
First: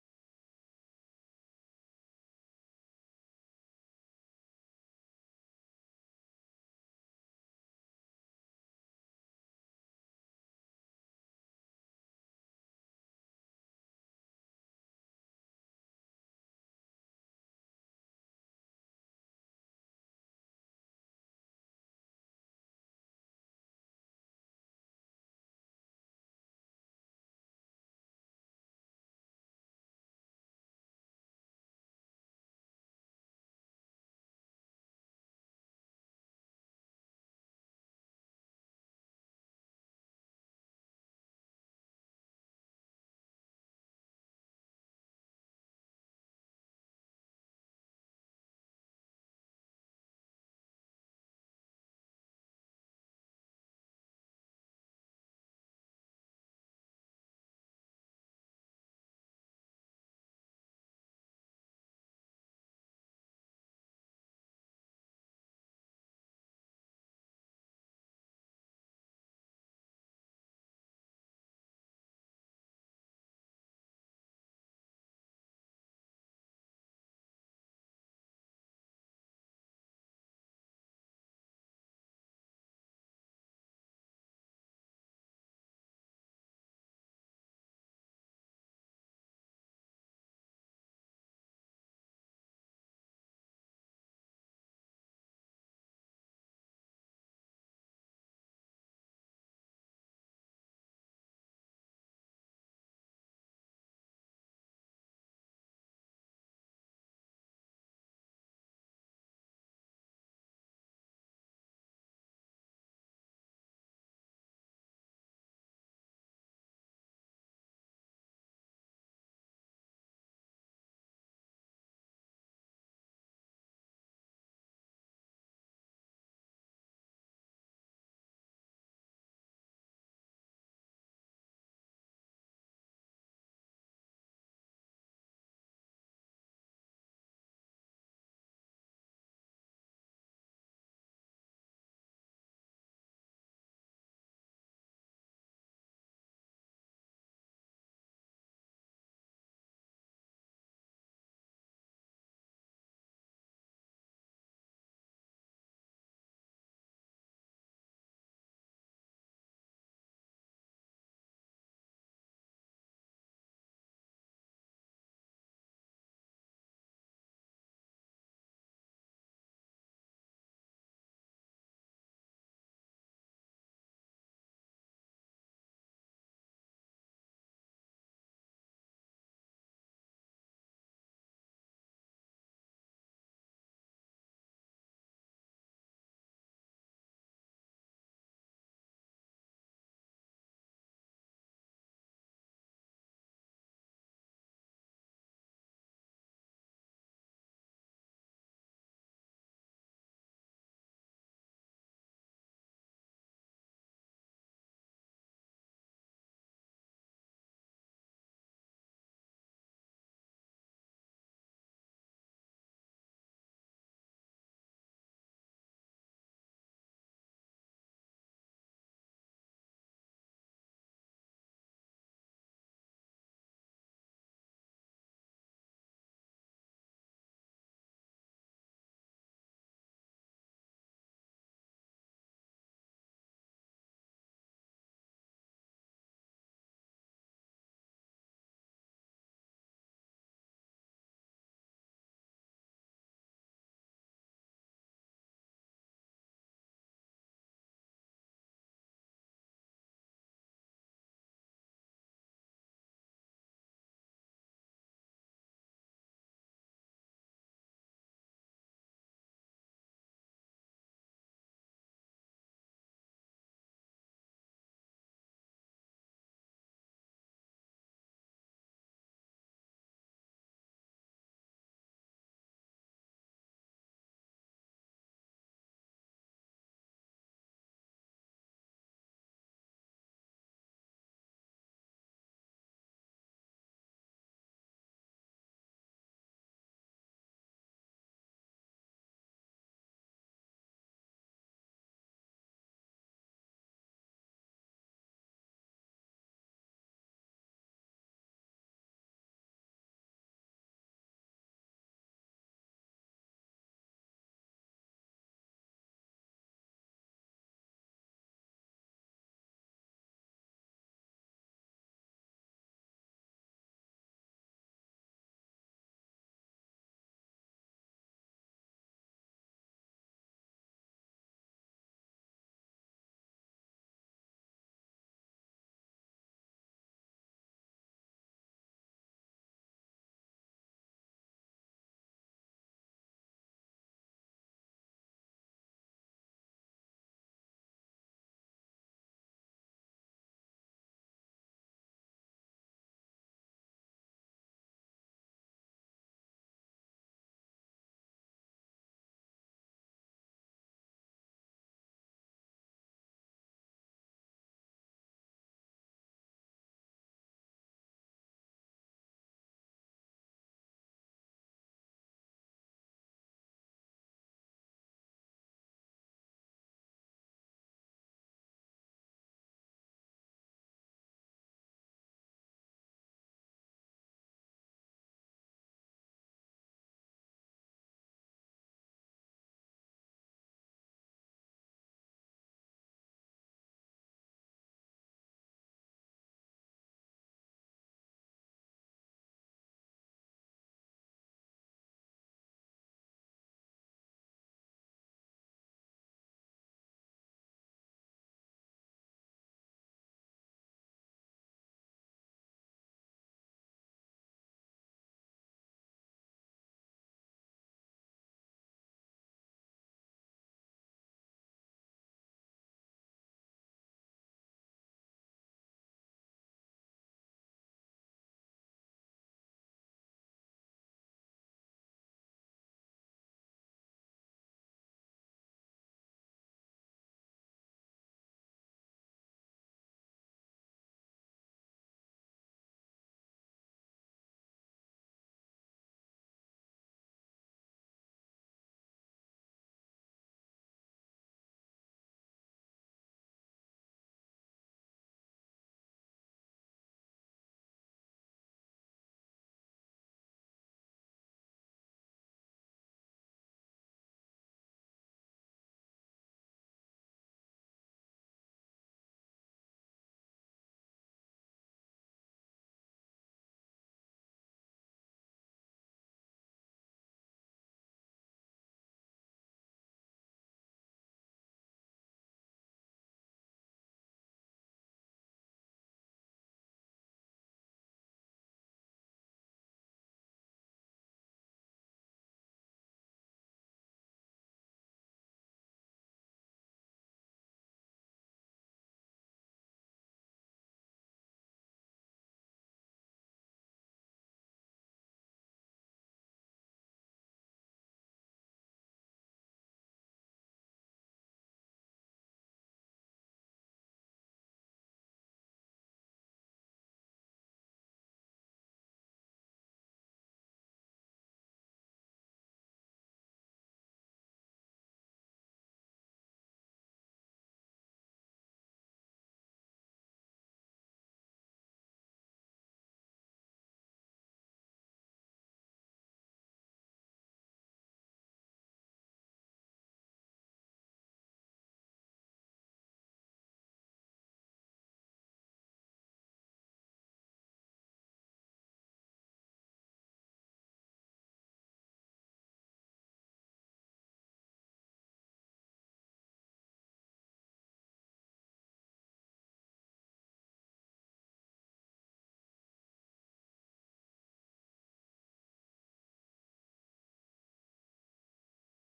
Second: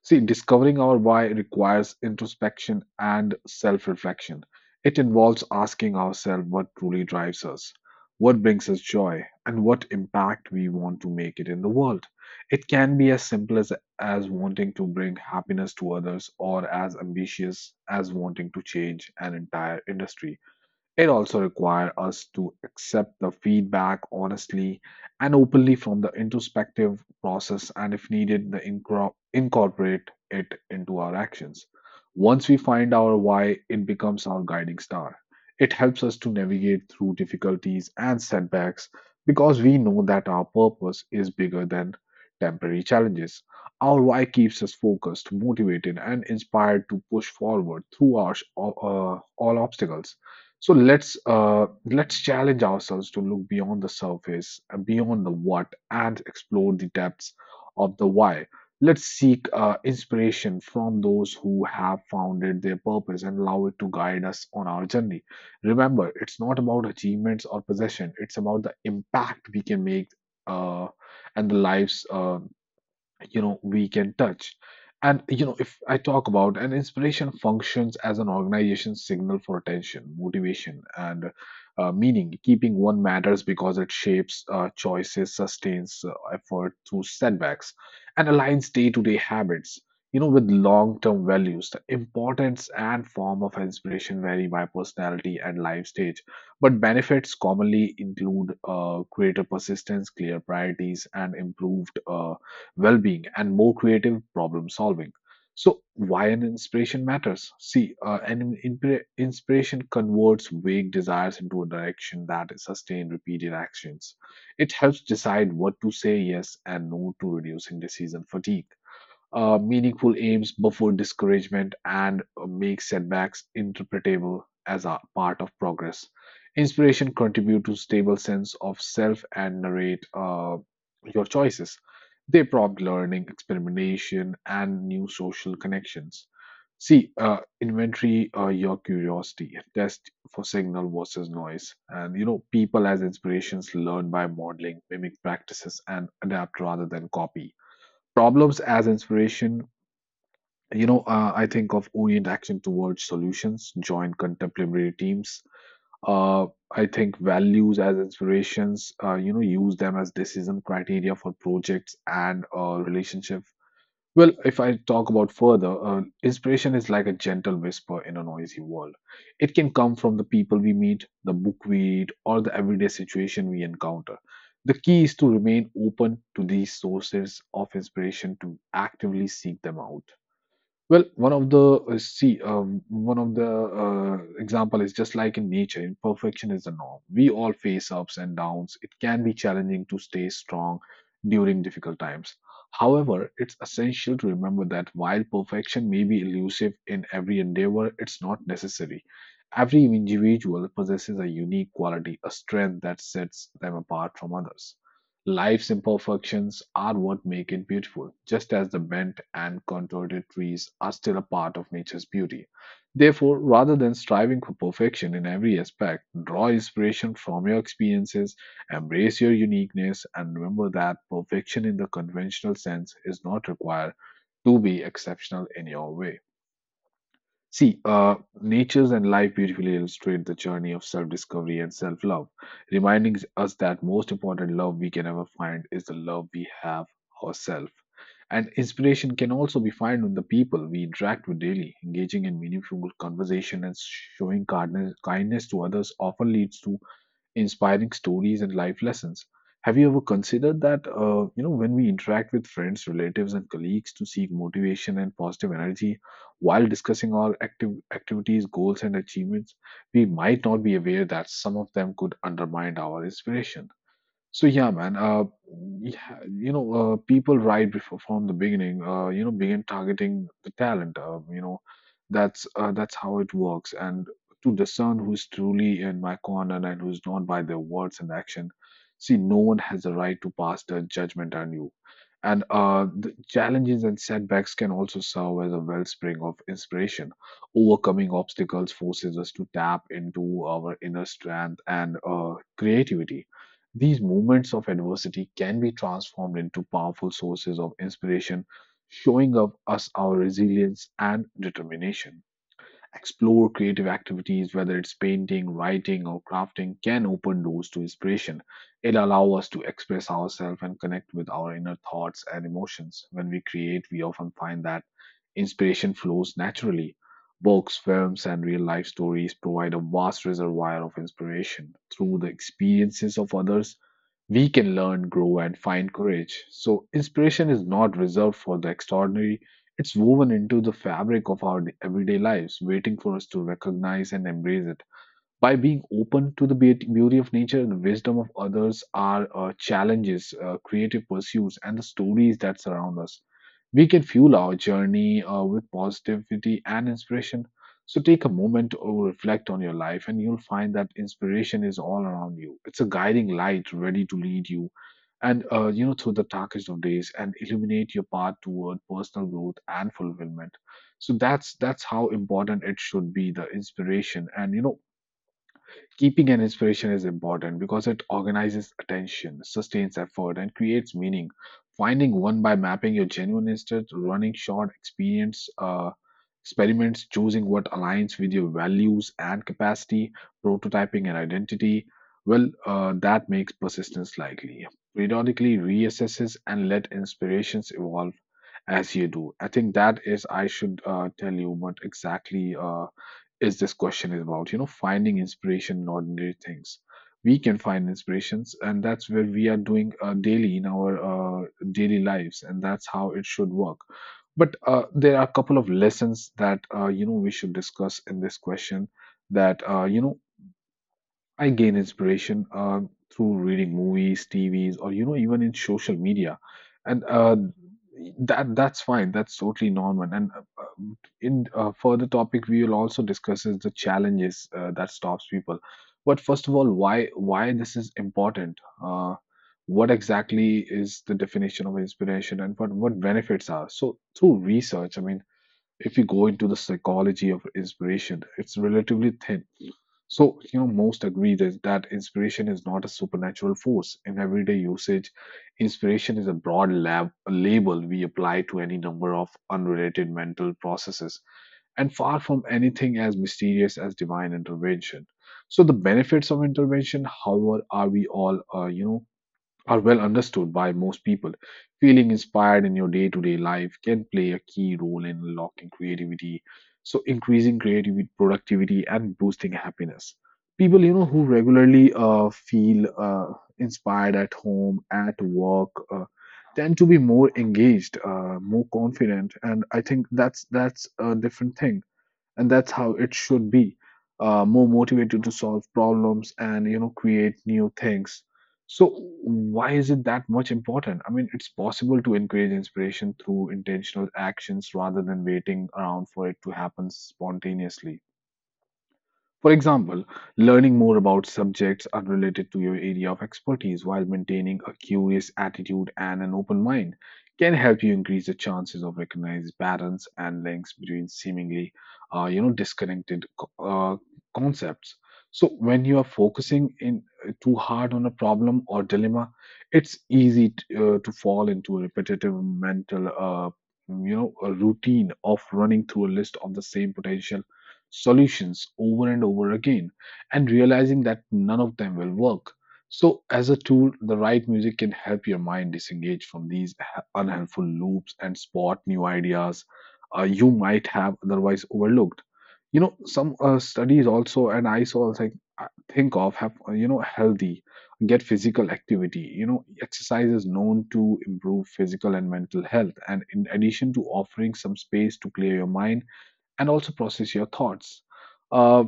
[SPEAKER 1] See, discovering our why requires introspection and self reflection. It involves asking ourselves what truly drives us, what brings us joy, and what impact we want to make it in the world. It can be as simple as, as wanting to bring happiness to others or as ambitious as wanting to change an entire industry. It also requires us to accept the feedback honestly and openly from the introspective process, and if needed, the incro- incorporate it into our actions. Once we find our why, it becomes our guiding star. It helps us to navigate through difficulties and setbacks because we know that our purpose is bigger than temporary challenges. Our why keeps us focused, motivated, and inspired to push forward through our, sh- all- uh, all obstacles. So let's uh, let's challenge ourselves to look beyond the surface, uh, beyond the what, and explore the depths of the why. Let's seek uh, inspiration from those who have founded their purpose and allow it to guide us on our journey. Remember, it's not about achievements or possession; it's about the impact we can make uh, and the lives uh, you know we can touch. And you know, if I talk about an inspiration functions as an organization signal for attention, motivation and uh, meaning, keeping one matters because it shapes uh, choices, sustains uh, effort through setbacks, and aligns day-to-day habits, you know with long-term values. The importance and form of inspiration vary by personality and life stage, but benefits commonly include uh, greater persistence, clear priorities and improved uh, well-being, and more creative problem solving. So, why an inspiration matters? See, uh, an inspira- inspiration converts vague desires into a direction that is sustained repeated actions. It helps decide what to say yes and no to, reducing decision fatigue, uh, meaningful aims before discouragement, and uh, make setbacks interpretable as a part of progress. Inspiration contribute to stable sense of self and narrate uh, your choices. They prompt learning, experimentation, and new social connections. See, uh, inventory uh, your curiosity, test for signal versus noise. And you know, people as inspirations learn by modeling, mimic practices, and adapt rather than copy problems as inspiration. You know, uh, I think of orient action towards solutions, join contemporary teams. Uh, I think values as inspirations, uh, you know, use them as decision criteria for projects and uh, relationships. Well, if I talk about further, uh, inspiration is like a gentle whisper in a noisy world. It can come from the people we meet, the book we read, or the everyday situation we encounter. The key is to remain open to these sources of inspiration to actively seek them out. Well, one of the uh, see, um, one of the uh, example is just like in nature, imperfection is the norm. We all face ups and downs. It can be challenging to stay strong during difficult times. However, it's essential to remember that while perfection may be elusive in every endeavor, it's not necessary. Every individual possesses a unique quality, a strength that sets them apart from others. Life's imperfections are what make it beautiful, just as the bent and contorted trees are still a part of nature's beauty. Therefore, rather than striving for perfection in every aspect, draw inspiration from your experiences, embrace your uniqueness, and remember that perfection in the conventional sense is not required to be exceptional in your way. See, uh, natures and life beautifully illustrate the journey of self discovery and self love, reminding us that most important love we can ever find is the love we have ourselves. And inspiration can also be found in the people we interact with daily. Engaging in meaningful conversation and showing kindness kindness to others often leads to inspiring stories and life lessons. Have you ever considered that, uh, you know, when we interact with friends, relatives, and colleagues to seek motivation and positive energy while discussing our active activities, goals, and achievements, we might not be aware that some of them could undermine our inspiration. So yeah, man. Uh, yeah, you know, uh, people right before from the beginning, uh, you know, begin targeting the talent. Uh, you know, that's uh, that's how it works. And to discern who's truly in my corner and who's not by their words and action, see, no one has the right to pass their judgment on you. And uh, the challenges and setbacks can also serve as a wellspring of inspiration. Overcoming obstacles forces us to tap into our inner strength and uh, creativity. These moments of adversity can be transformed into powerful sources of inspiration, showing up us our resilience and determination. Explore creative activities, whether it's painting, writing, or crafting, can open doors to inspiration. It allows us to express ourselves and connect with our inner thoughts and emotions. When we create, we often find that inspiration flows naturally. Books, films, and real life stories provide a vast reservoir of inspiration. Through the experiences of others, we can learn, grow, and find courage. So, inspiration is not reserved for the extraordinary, it's woven into the fabric of our everyday lives, waiting for us to recognize and embrace it. By being open to the beauty beauty of nature, the wisdom of others, our uh, challenges, uh, creative pursuits, and the stories that surround us, we can fuel our journey uh, with positivity and inspiration. So take a moment to reflect on your life, and you'll find that inspiration is all around you. It's a guiding light ready to lead you and uh, you know through the darkest of days and illuminate your path toward personal growth and fulfillment. So that's that's how important it should be the inspiration and you know Keeping an inspiration is important because it organizes attention, sustains effort, and creates meaning. Finding one by mapping your genuine interests, running short experience uh, experiments, choosing what aligns with your values and capacity, prototyping and identity. Well, uh, that makes persistence likely. Periodically reassesses and let inspirations evolve as you do. I think that is I should uh, tell you what exactly. Uh, is this question is about you know finding inspiration in ordinary things. We can find inspirations, and that's where we are doing uh, daily in our uh, daily lives, and that's how it should work. But uh, there are a couple of lessons that uh, you know we should discuss in this question, that uh, you know I gain inspiration uh, through reading movies, T Vs, or you know even in social media, and uh, that that's fine. That's totally normal. And uh, uh, in uh, further topic, we will also discuss is the challenges uh, that stops people. But first of all, why why this is important? Uh, what exactly is the definition of inspiration, and what what benefits are? So through research, I mean, if you go into the psychology of inspiration, it's relatively thin. So, you know, most agree that, that inspiration is not a supernatural force. In everyday usage, inspiration is a broad lab, a label we apply to any number of unrelated mental processes, and far from anything as mysterious as divine intervention. So, the benefits of intervention, however, are we all, uh, you know, are well understood by most people. Feeling inspired in your day to day life can play a key role in unlocking creativity, so increasing creativity, productivity, and boosting happiness. People, you know, who regularly uh, feel uh, inspired at home, at work, uh, tend to be more engaged, uh, more confident, and I think that's that's a different thing and that's how it should be, uh, more motivated to solve problems and you know create new things. So why is it that much important? I mean, it's possible to encourage inspiration through intentional actions rather than waiting around for it to happen spontaneously. For example, learning more about subjects unrelated to your area of expertise while maintaining a curious attitude and an open mind can help you increase the chances of recognizing patterns and links between seemingly, uh, you know, disconnected co- uh, concepts. So when you are focusing in uh, too hard on a problem or dilemma, it's easy t- uh, to fall into a repetitive mental, uh, you know, a routine of running through a list of the same potential solutions over and over again and realizing that none of them will work. So, as a tool, the right music can help your mind disengage from these h- unhelpful loops and spot new ideas uh, you might have otherwise overlooked. You know, some uh, studies also, and I saw also I think of have uh, you know healthy get physical activity. You know, exercise is known to improve physical and mental health, and in addition to offering some space to clear your mind and also process your thoughts. Uh,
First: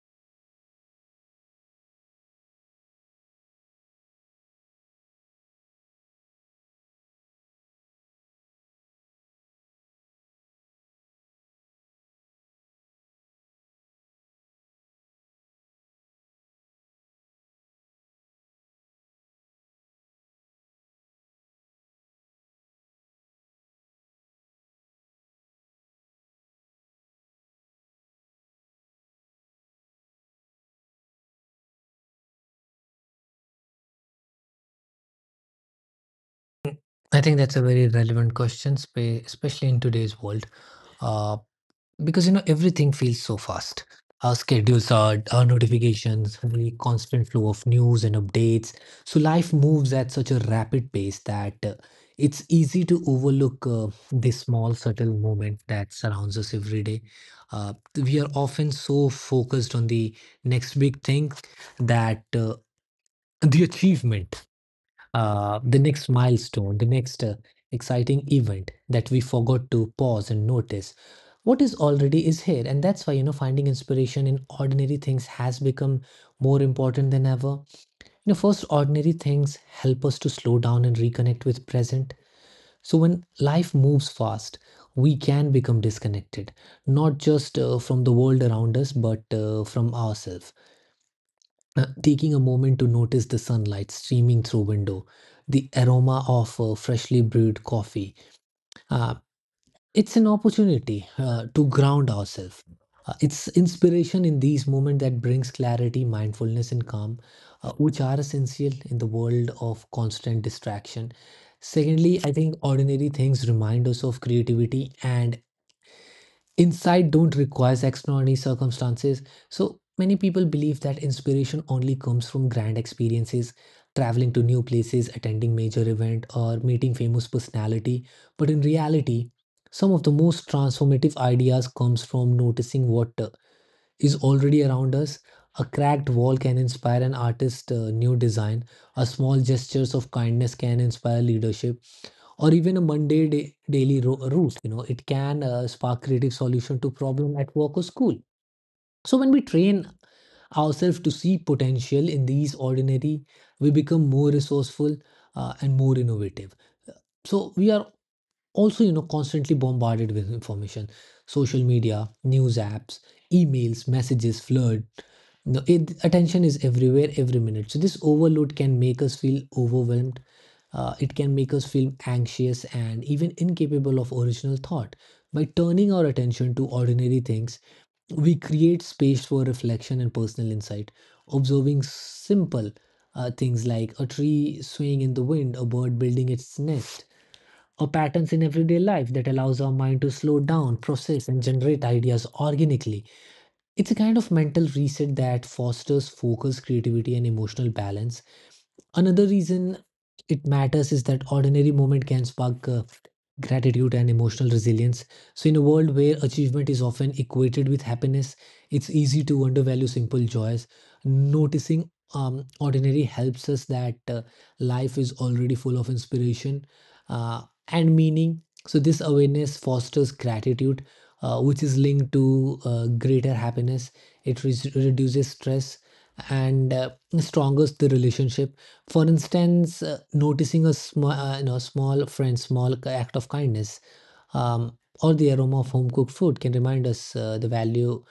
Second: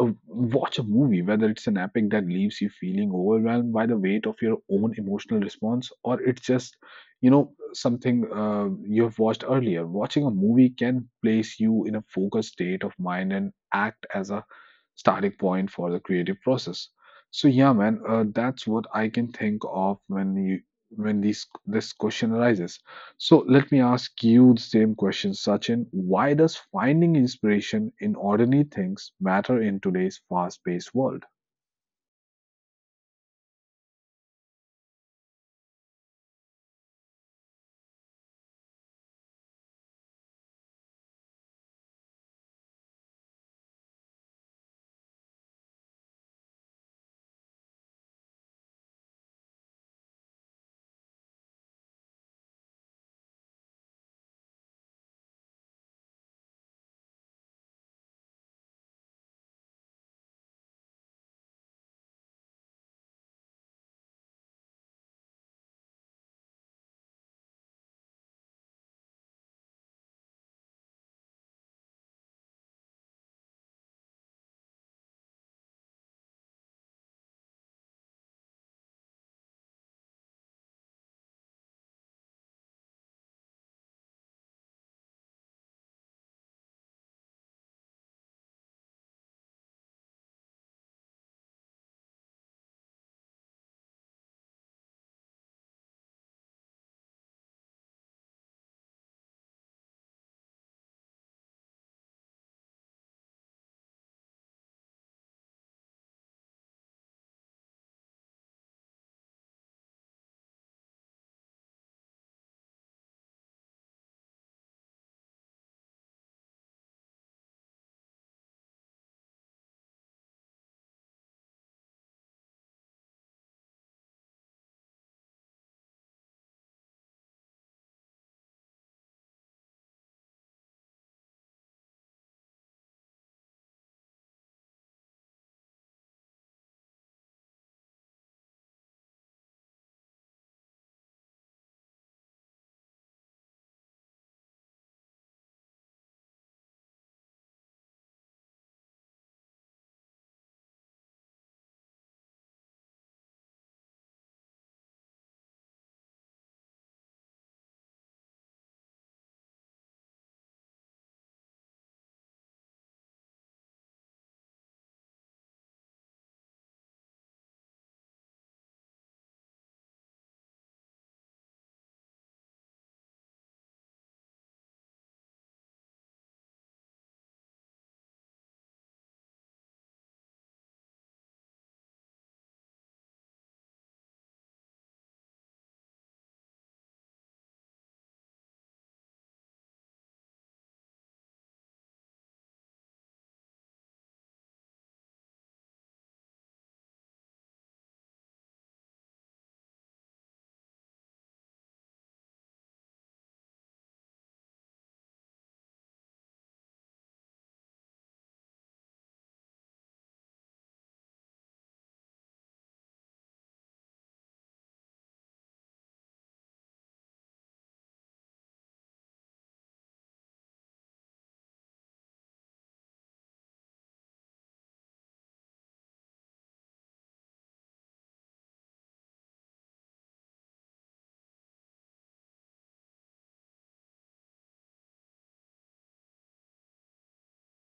[SPEAKER 1] uh, Watch a movie, whether it's an epic that leaves you feeling overwhelmed by the weight of your own emotional response, or it's just, you know, something uh, you've watched earlier. Watching a movie can place you in a focused state of mind and act as a starting point for the creative process. So yeah, man, uh, that's what I can think of when you when these this question arises. So let me ask you the same question, Sachin. Why does finding inspiration in ordinary things matter in today's fast-paced world?
[SPEAKER 2] I think that's a very relevant question, spe- especially in today's world. Uh, because, you know, everything feels so fast. Our schedules, are our notifications, the constant flow of news and updates. So life moves at such a rapid pace that uh, it's easy to overlook uh, the small subtle moment that surrounds us every day. uh, we are often so focused on the next big thing that uh, the achievement, uh, the next milestone, the next uh, exciting event, that we forgot to pause and notice what is already is here. And that's why, you know, finding inspiration in ordinary things has become more important than ever. You know, first, ordinary things help us to slow down and reconnect with present. So when life moves fast, we can become disconnected, not just uh, from the world around us, but uh, from ourselves. Uh, taking a moment to notice the sunlight streaming through window, the aroma of uh, freshly brewed coffee. Uh, it's an opportunity uh, to ground ourselves. Uh, it's inspiration in these moments that brings clarity, mindfulness, and calm, uh, which are essential in the world of constant distraction. Secondly, I think ordinary things remind us of creativity, and insight don't require extraordinary circumstances. So many people believe that inspiration only comes from grand experiences: traveling to new places, attending major event, or meeting famous personality. But in reality, some of the most transformative ideas comes from noticing what uh, is already around us. A cracked wall can inspire an artist uh, new design. A small gestures of kindness can inspire leadership, or even a Monday day daily ro- route. You know, it can uh, spark creative solution to problem at work or school. So when we train ourselves to see potential in these ordinary, we become more resourceful uh, and more innovative. So we are also, you know, constantly bombarded with information: social media, news apps, emails, messages flood. No, it, attention is everywhere every minute. So this overload can make us feel overwhelmed. Uh, it can make us feel anxious and even incapable of original thought. By turning our attention to ordinary things, we create space for reflection and personal insight. Observing simple uh, things like a tree swaying in the wind, a bird building its nest, or patterns in everyday life, that allows our mind to slow down, process, and generate ideas organically. It's a kind of mental reset that fosters focus, creativity, and emotional balance. Another reason it matters is that ordinary moment can spark uh, gratitude and emotional resilience. So, in a world where achievement is often equated with happiness, it's easy to undervalue simple joys. Noticing um, ordinary helps us that uh, life is already full of inspiration uh, and meaning. So, this awareness fosters gratitude, uh, which is linked to uh, greater happiness. It re- reduces stress and uh, strongest the relationship. For instance, uh, noticing a small, uh, you know, small friend, small k- act of kindness, um, or the aroma of home cooked food can remind us uh, the value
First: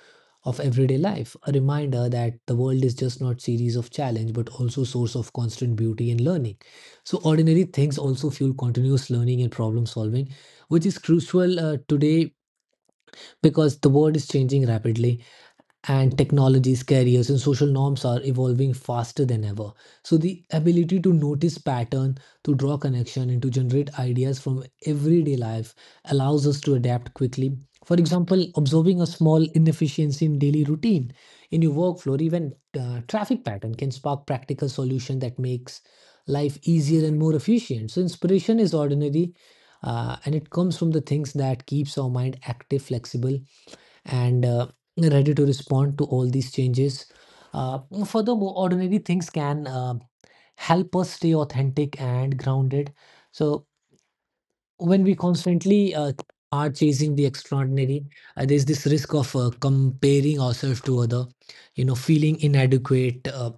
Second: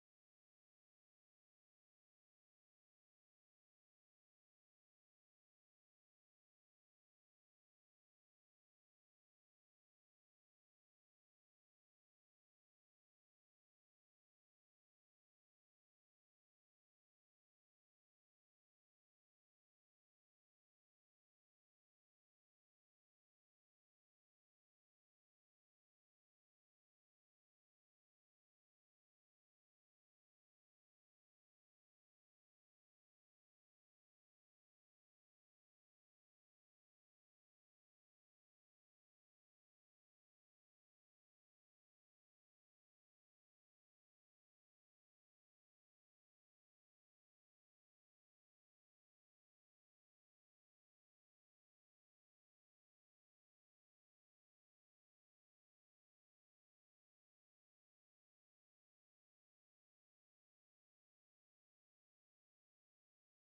[SPEAKER 2] of everyday life. A reminder that the world is just not series of challenge, but also source of constant beauty and learning. So ordinary things also fuel continuous learning and problem solving, which is crucial uh, today, because the world is changing rapidly, and technologies, careers, and social norms are evolving faster than ever. So the ability to notice pattern, to draw connection, and to generate ideas from everyday life allows us to adapt quickly. For example, observing a small inefficiency in daily routine, in your workflow, or even uh, traffic pattern can spark practical solution that makes life easier and more efficient. So inspiration is ordinary, uh, and it comes from the things that keeps our mind active, flexible, and uh, ready to respond to all these changes. Uh, Furthermore, ordinary things can uh, help us stay authentic and grounded. So, when we constantly uh, are chasing the extraordinary, uh, there's this risk of uh, comparing ourselves to other, you know, feeling inadequate uh,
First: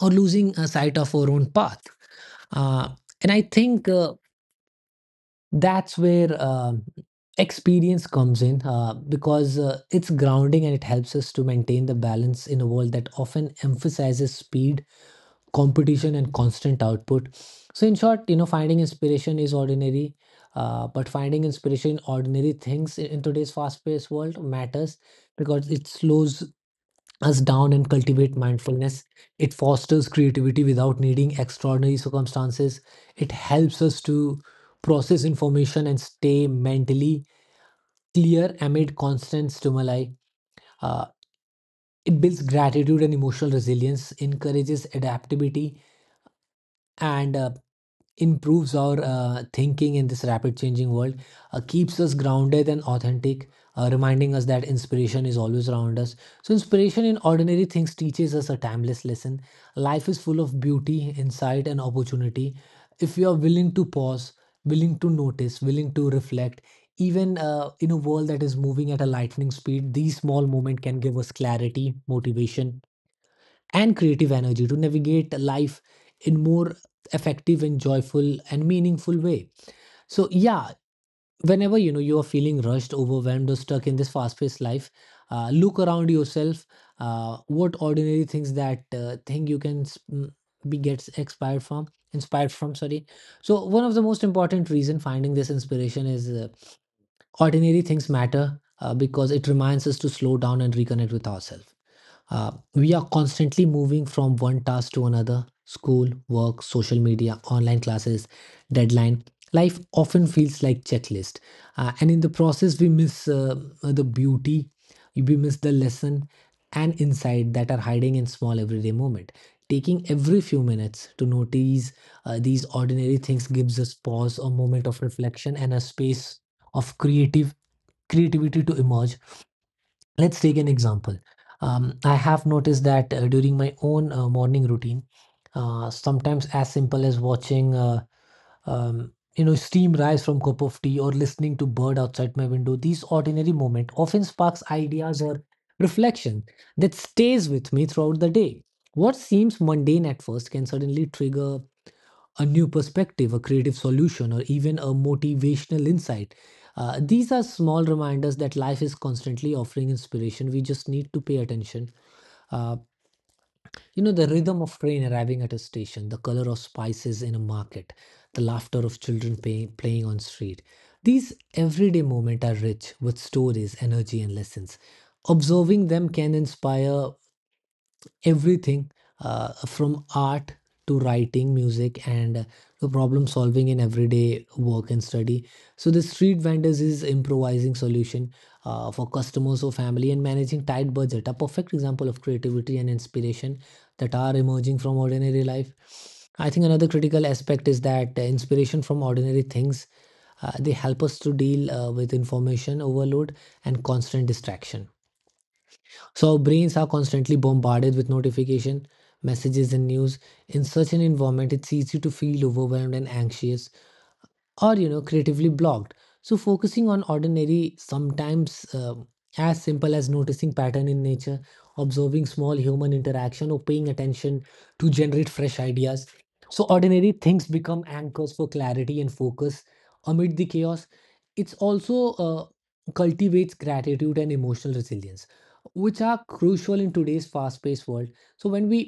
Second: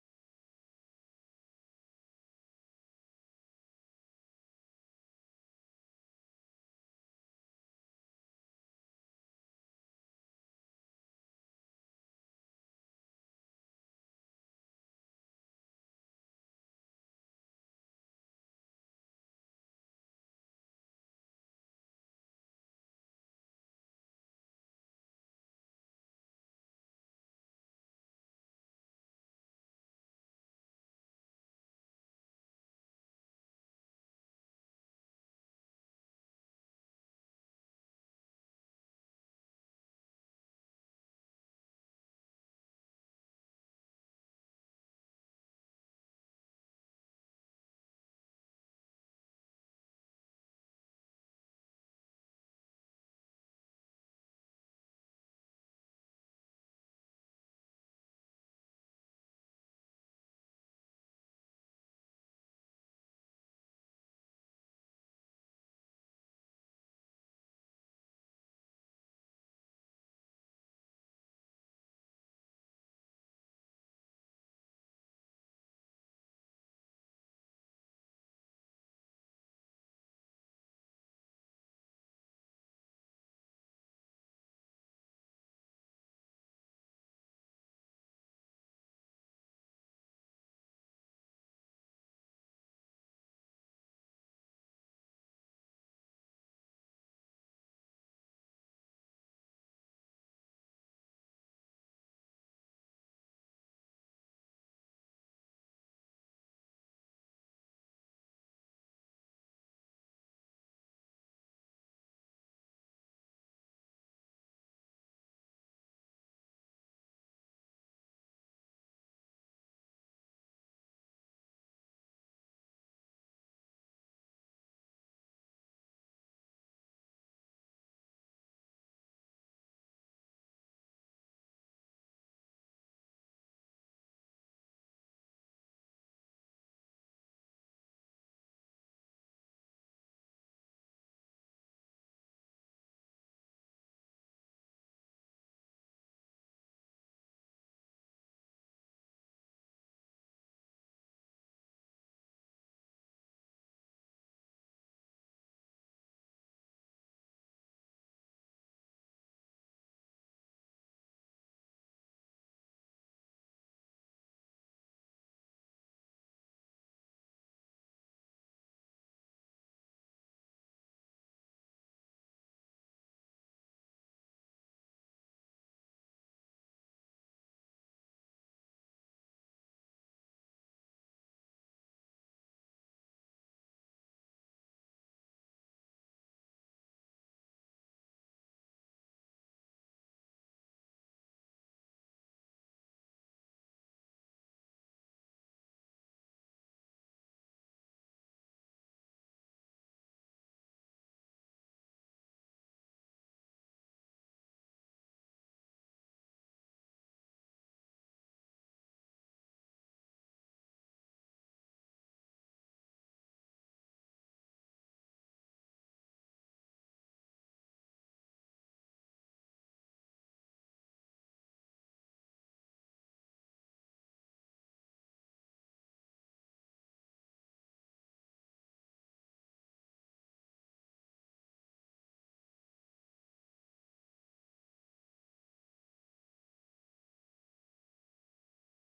[SPEAKER 2] or losing a sight of our own path. Uh, and I think uh, that's where um, experience comes in uh, because uh, it's grounding, and it helps us to maintain the balance in a world that often emphasizes speed, competition, and constant output. So, in short, you know, finding inspiration is ordinary, uh, but finding inspiration in ordinary things in in today's fast paced world matters because it slows us down and cultivate mindfulness. It fosters creativity without needing extraordinary circumstances. It helps us to process information and stay mentally clear amid constant stimuli. Uh, it builds gratitude and emotional resilience, encourages adaptability, and uh, improves our uh, thinking in this rapid changing world, uh, keeps us grounded and authentic, uh, reminding us that inspiration is always around us. So, inspiration in ordinary things teaches us a timeless lesson. Life is full of beauty, insight, and opportunity. If you are willing to pause, willing to notice, willing to reflect, even uh, in a world that is moving at a lightning speed, these small moments can give us clarity, motivation, and creative energy to navigate life in more effective and joyful and meaningful way. So yeah, whenever, you know, you are feeling rushed, overwhelmed, or stuck in this fast-paced life, uh, look around yourself. Uh, what ordinary things that uh, thing you can s- mm, be gets expired from inspired from, sorry. So one of the most important reason finding this inspiration is uh, ordinary things matter uh, because it reminds us to slow down and reconnect with ourselves. Uh, we are constantly moving from one task to another: school, work, social media, online classes, deadline. Life often feels like checklist. Uh, and in the process, we miss uh, the beauty, we miss the lesson and insight that are hiding in small everyday moment. Taking every few minutes to notice uh, these ordinary things gives us pause, a moment of reflection, and a space of creative creativity to emerge. Let's take an example. Um, I have noticed that uh, during my own uh, morning routine, uh, sometimes as simple as watching, uh, um, you know, steam rise from cup of tea or listening to bird outside my window, these ordinary moments often sparks ideas or reflection that stays with me throughout the day. What seems mundane at first can suddenly trigger a new perspective, a creative solution, or even a motivational insight. Uh, these are small reminders that life is constantly offering inspiration. We just need to pay attention. Uh, you know, the rhythm of train arriving at a station, the color of spices in a market, the laughter of children pay- playing on street. These everyday moments are rich with stories, energy, and lessons. Observing them can inspire everything, uh, from art to writing music and, uh, to problem solving in everyday work and study. So the street vendors is improvising solution, uh, for customers or family and managing tight budget, a perfect example of creativity and inspiration that are emerging from ordinary life. I think another critical aspect is that, uh, inspiration from ordinary things, uh, they help us to deal, uh, with information overload and constant distraction. So our brains are constantly bombarded with notification, messages and news. In such an environment, it's easy to feel overwhelmed and anxious or you know creatively blocked. So focusing on ordinary sometimes, um as simple as noticing pattern in nature, observing small human interaction or paying attention to generate fresh ideas. So ordinary things become anchors for clarity and focus amid the chaos. It's also, uh, cultivates gratitude and emotional resilience, which are crucial in today's fast-paced world. So when we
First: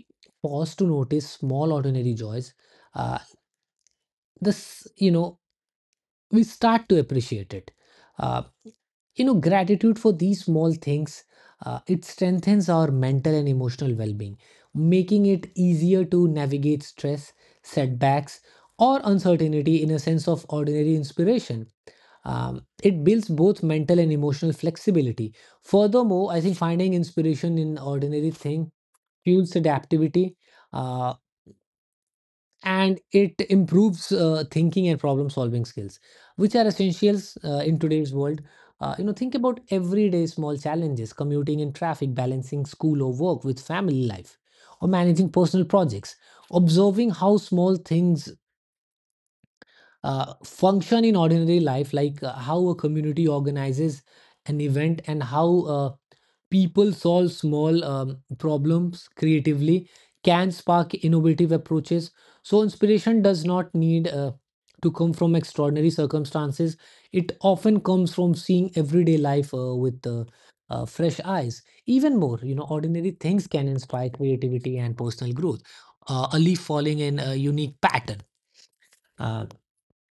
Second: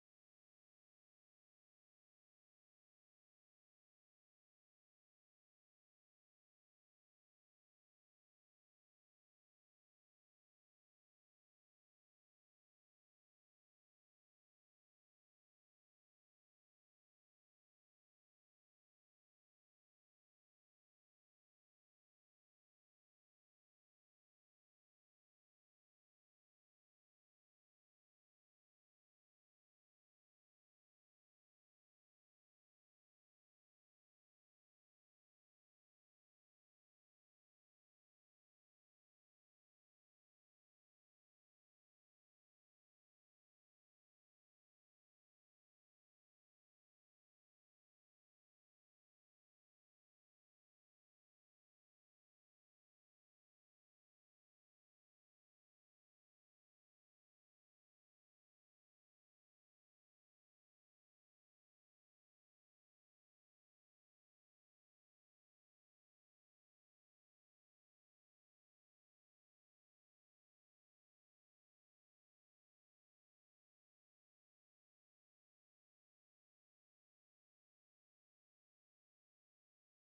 [SPEAKER 2] pause to notice small ordinary joys, uh, this, you know we start to appreciate it. Uh, you know, Gratitude for these small things, uh, it strengthens our mental and emotional well-being, making it easier to navigate stress, setbacks, or uncertainty in a sense of ordinary inspiration. Um, it builds both mental and emotional flexibility. Furthermore, I think finding inspiration in ordinary thing fuels adaptivity. uh, and it improves, uh, thinking and problem solving skills, which are essentials, uh, in today's world. Uh, you know think about everyday small challenges: commuting in traffic, balancing school or work with family life, or managing personal projects. Observing how small things, uh, function in ordinary life, like, uh, how a community organizes an event, and how, uh, people solve small, um, problems creatively can spark innovative approaches. So, inspiration does not need, uh, to come from extraordinary circumstances. It often comes from seeing everyday life, uh, with uh, uh, fresh eyes. Even more, you know, ordinary things can inspire creativity and personal growth. Uh, a leaf falling in a unique pattern. Uh,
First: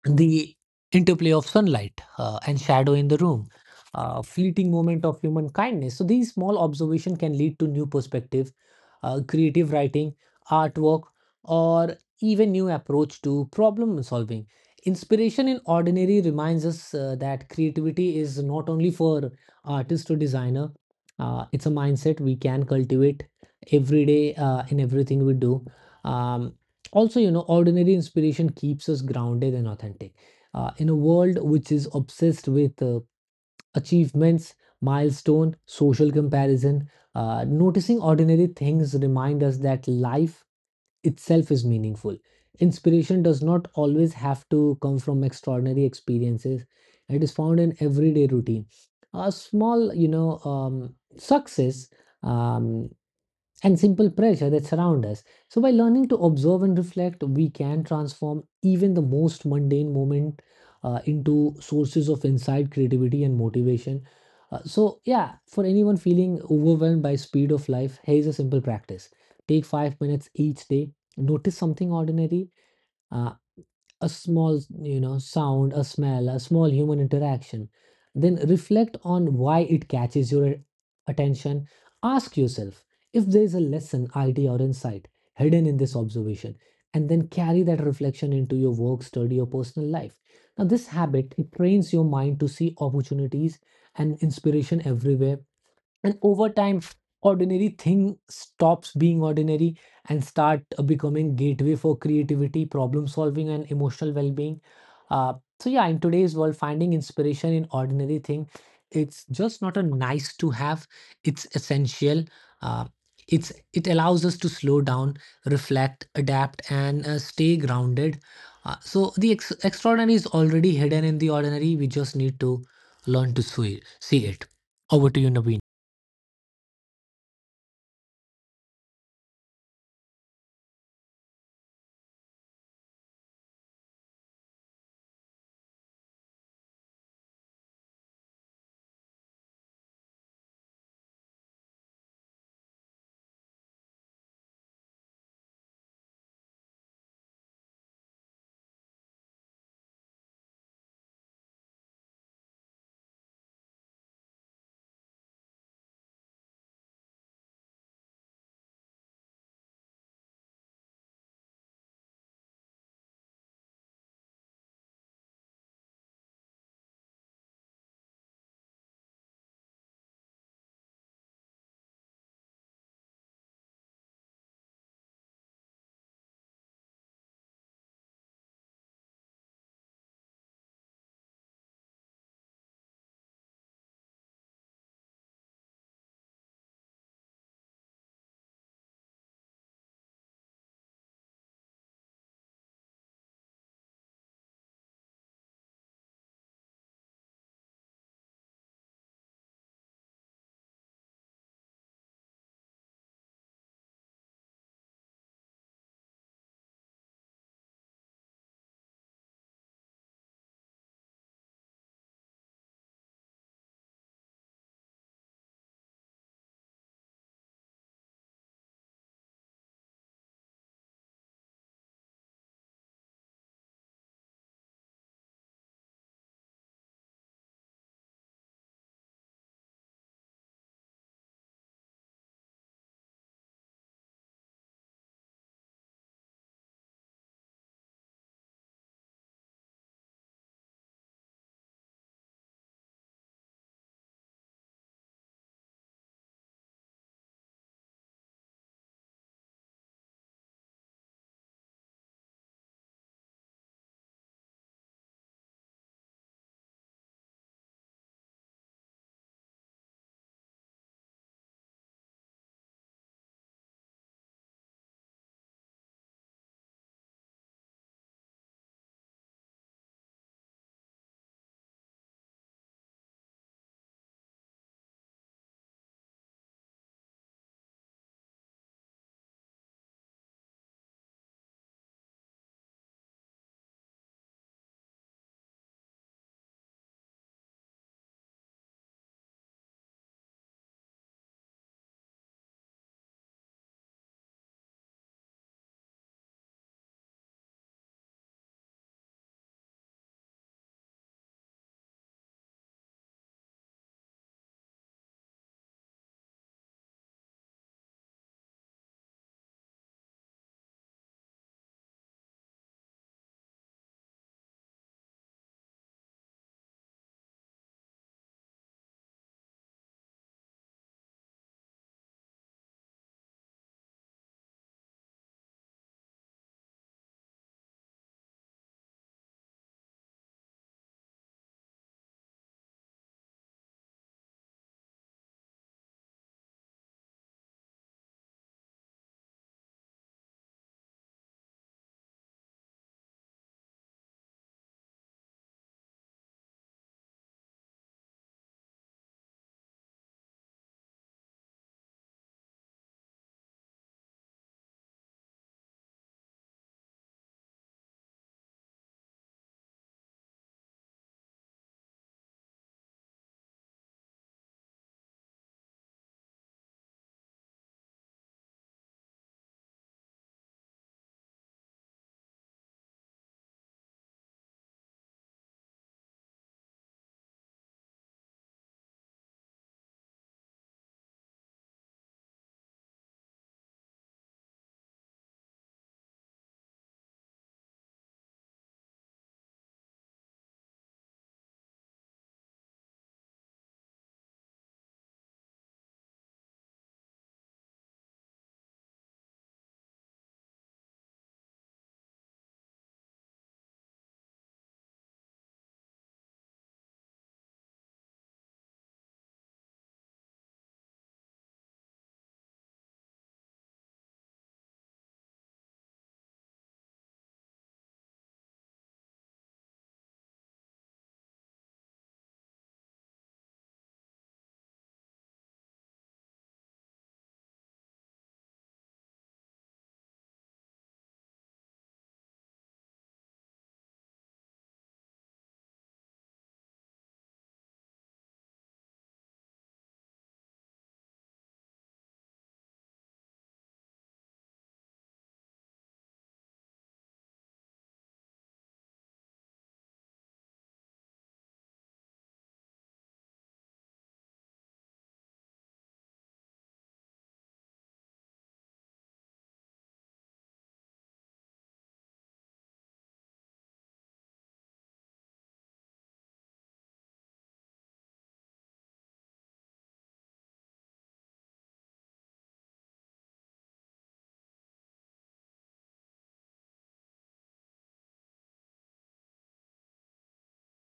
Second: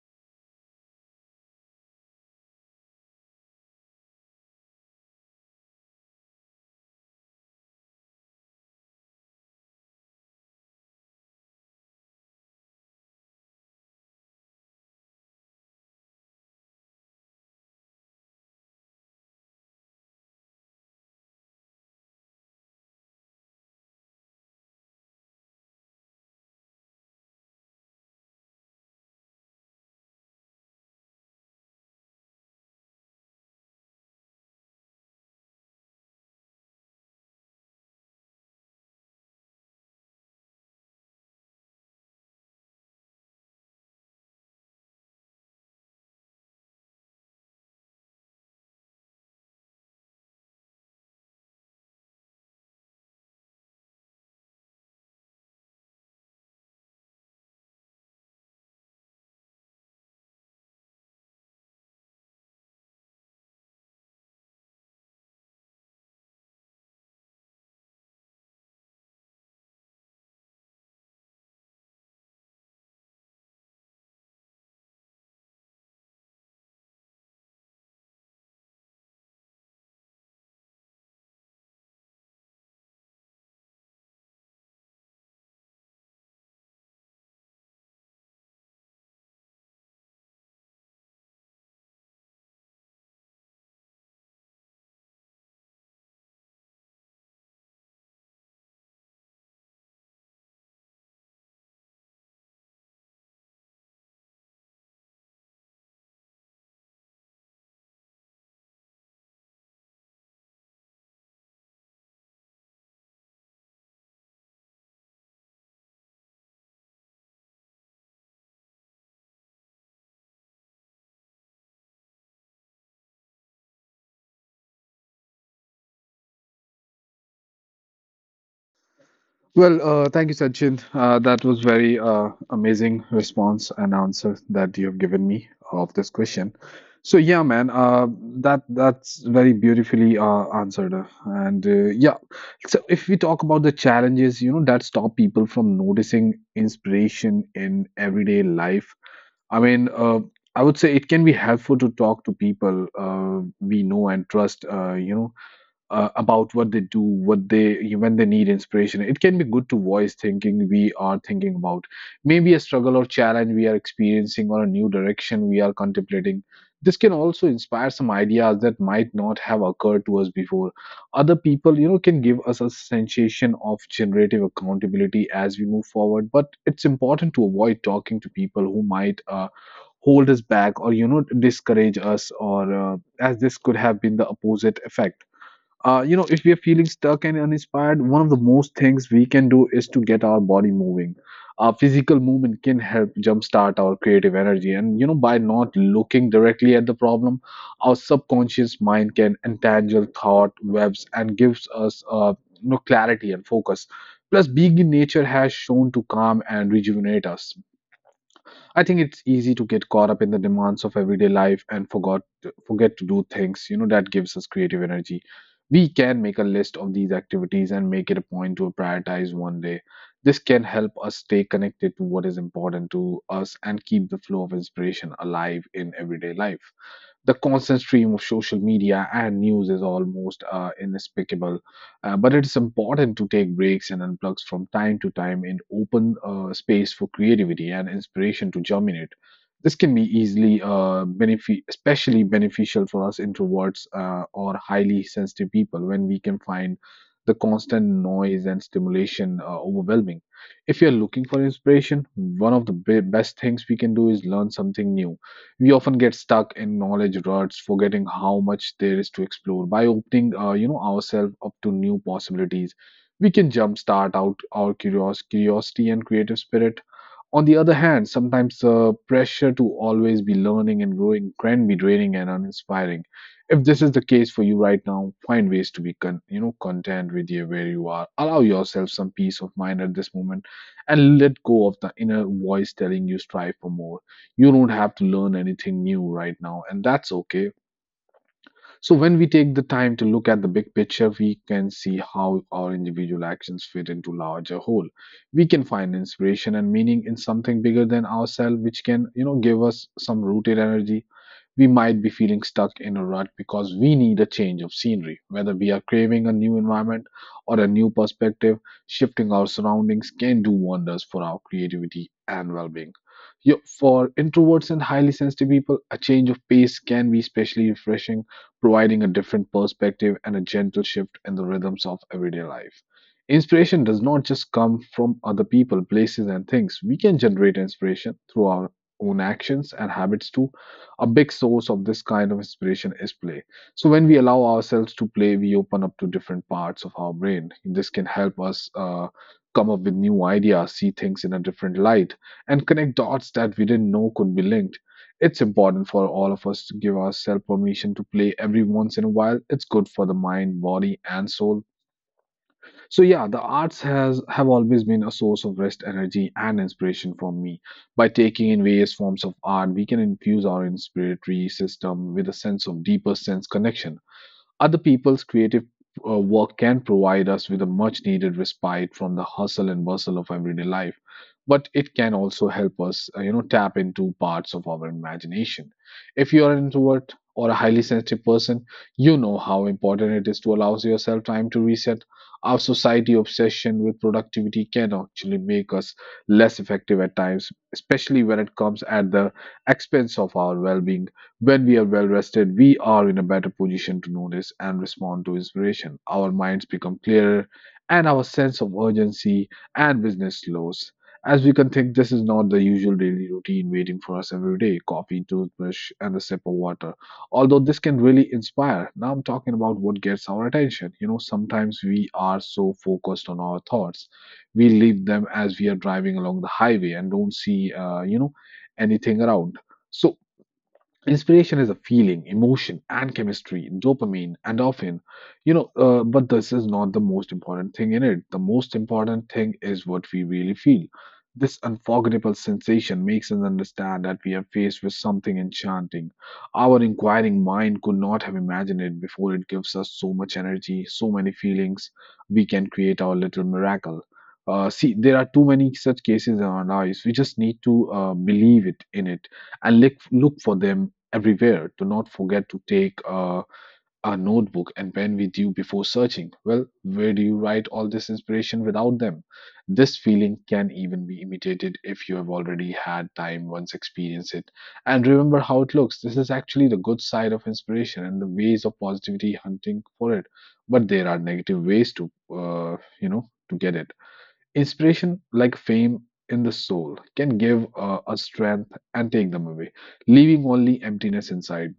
[SPEAKER 2] the interplay of sunlight, uh, and shadow in the room, uh, fleeting moment of human kindness. So these small observation can lead to new perspective, uh, creative writing, artwork, or even new approach to problem solving. Inspiration in ordinary reminds us, uh, that creativity is not only for artist or designer. Uh, it's a mindset we can cultivate every day, uh, in everything we do. Um, also you know ordinary inspiration keeps us grounded and authentic, uh, in a world which is obsessed with, uh, achievements, milestone, social comparison. Uh, noticing ordinary things remind us that life itself is meaningful. Inspiration does not always have to come from extraordinary experiences. It is found in everyday routine, a small, you know um, success, um, and simple pressure that surround us. So by learning to observe and reflect, we can transform even the most mundane moment, uh, into sources of insight, creativity, and motivation. Uh, so, yeah, for anyone feeling overwhelmed by speed of life, here's a simple practice: take five minutes each day, notice something ordinary. uh, a small, you know, sound, a smell, a small human interaction, then reflect on why it catches your attention. Ask yourself if there is a lesson, idea, or insight hidden in this observation, and then carry that reflection into your work, study, or personal life. Now, this habit, it trains your mind to see opportunities and inspiration everywhere. And over time, ordinary thing stops being ordinary and start, uh, becoming gateway for creativity, problem solving, and emotional well-being. uh, so, yeah, in today's world, finding inspiration in ordinary thing, it's just not a nice to have, it's essential. Uh, it's it allows us to slow down, reflect, adapt, and, uh, stay grounded. Uh, so the ex- extraordinary is already hidden in the ordinary. We just need to learn to see see it. Over to you, Naveen.
[SPEAKER 1] Well, uh, thank you, Sachin. Uh, that was very uh, amazing response and answer that you have given me of this question. So yeah, man, uh, that that's very beautifully uh, answered, uh, and uh, yeah. So if we talk about the challenges, you know, that stop people from noticing inspiration in everyday life, I mean, uh, I would say it can be helpful to talk to people uh, we know and trust. Uh, you know uh, about what they do, what they when they need inspiration. It can be good to voice thinking we are thinking about, maybe a struggle or challenge we are experiencing, or a new direction we are contemplating. This can also inspire some ideas that might not have occurred to us before. Other people, you know, can give us a sensation of generative accountability as we move forward. But it's important to avoid talking to people who might. Uh, hold us back or you know discourage us or uh, as this could have been the opposite effect. uh, you know if we are feeling stuck and uninspired, one of the most things we can do is to get our body moving. Uh, physical movement can help jumpstart our creative energy, and you know by not looking directly at the problem, our subconscious mind can entangle thought webs and gives us uh, you know clarity and focus. Plus being in nature has shown to calm and rejuvenate us. I think it's easy to get caught up in the demands of everyday life and forgot forget to do things, you know, that gives us creative energy. We can make a list of these activities and make it a point to prioritize one day. This can help us stay connected to what is important to us and keep the flow of inspiration alive in everyday life. The constant stream of social media and news is almost uh, inexplicable. Uh, but it's important to take breaks and unplug from time to time in open uh, space for creativity and inspiration to germinate. This can be easily uh, benefi- especially beneficial for us introverts uh, or highly sensitive people when we can find the constant noise and stimulation uh, overwhelming. If you're looking for inspiration, one of the be- best things we can do is learn something new. We often get stuck in knowledge ruts, forgetting how much there is to explore. By opening, uh, you know, ourselves up to new possibilities, we can jumpstart out our curios- curiosity and creative spirit. On the other hand, sometimes the pressure to always be learning and growing can be draining and uninspiring. If this is the case for you right now, find ways to be con- you know content with you where you are. Allow yourself some peace of mind at this moment, and let go of the inner voice telling you strive for more. You don't have to learn anything new right now, and that's okay. So when we take the time to look at the big picture, we can see how our individual actions fit into larger whole. We can find inspiration and meaning in something bigger than ourselves, which can, you know, give us some rooted energy. We might be feeling stuck in a rut because we need a change of scenery, whether we are craving a new environment or a new perspective, shifting our surroundings can do wonders for our creativity and well-being. For introverts and highly sensitive people, a change of pace can be especially refreshing, providing a different perspective and a gentle shift in the rhythms of everyday life. Inspiration does not just come from other people, places, and things. We can generate inspiration through our own actions and habits too. A big source of this kind of inspiration is play. So when we allow ourselves to play, we open up to different parts of our brain. This can help us uh, come up with new ideas, see things in a different light, and connect dots that we didn't know could be linked. It's important for all of us to give ourselves permission to play every once in a while. It's good for the mind, body, and soul. So yeah, the arts has have always been a source of rest, energy, and inspiration for me. By taking in various forms of art, we can infuse our inspiratory system with a sense of deeper sense connection. Other people's creative uh, work can provide us with a much needed respite from the hustle and bustle of everyday life, but it can also help us, uh, you know, tap into parts of our imagination. If you are an introvert or a highly sensitive person, you know how important it is to allow yourself time to reset. Our society obsession with productivity can actually make us less effective at times, especially when it comes at the expense of our well being. When we are well rested, we are in a better position to notice and respond to inspiration. Our minds become clearer, and our sense of urgency and business slows. As we can think, this is not the usual daily routine waiting for us every day coffee, toothbrush, and a sip of water. Although this can really inspire. Now I'm talking about what gets our attention. You know, sometimes we are so focused on our thoughts, we leave them as we are driving along the highway and don't see, uh, you know, anything around. So inspiration is a feeling, emotion, and chemistry, dopamine, and often, you know, uh, but this is not the most important thing in it. The most important thing is what we really feel. This unforgettable sensation makes us understand that we are faced with something enchanting. Our inquiring mind could not have imagined it before it gives us so much energy, so many feelings. We can create our little miracle. Uh, see, there are too many such cases in our lives. We just need to uh, believe it in it and look look for them everywhere. Do not forget to take uh, a notebook and pen with you before searching. Well, where do you write all this inspiration without them? This feeling can even be imitated if you have already had time once experience it. And remember how it looks. This is actually the good side of inspiration and the ways of positivity hunting for it. But there are negative ways to, uh, you know, to get it. Inspiration, like fame in the soul, can give uh, us strength and take them away leaving only emptiness inside.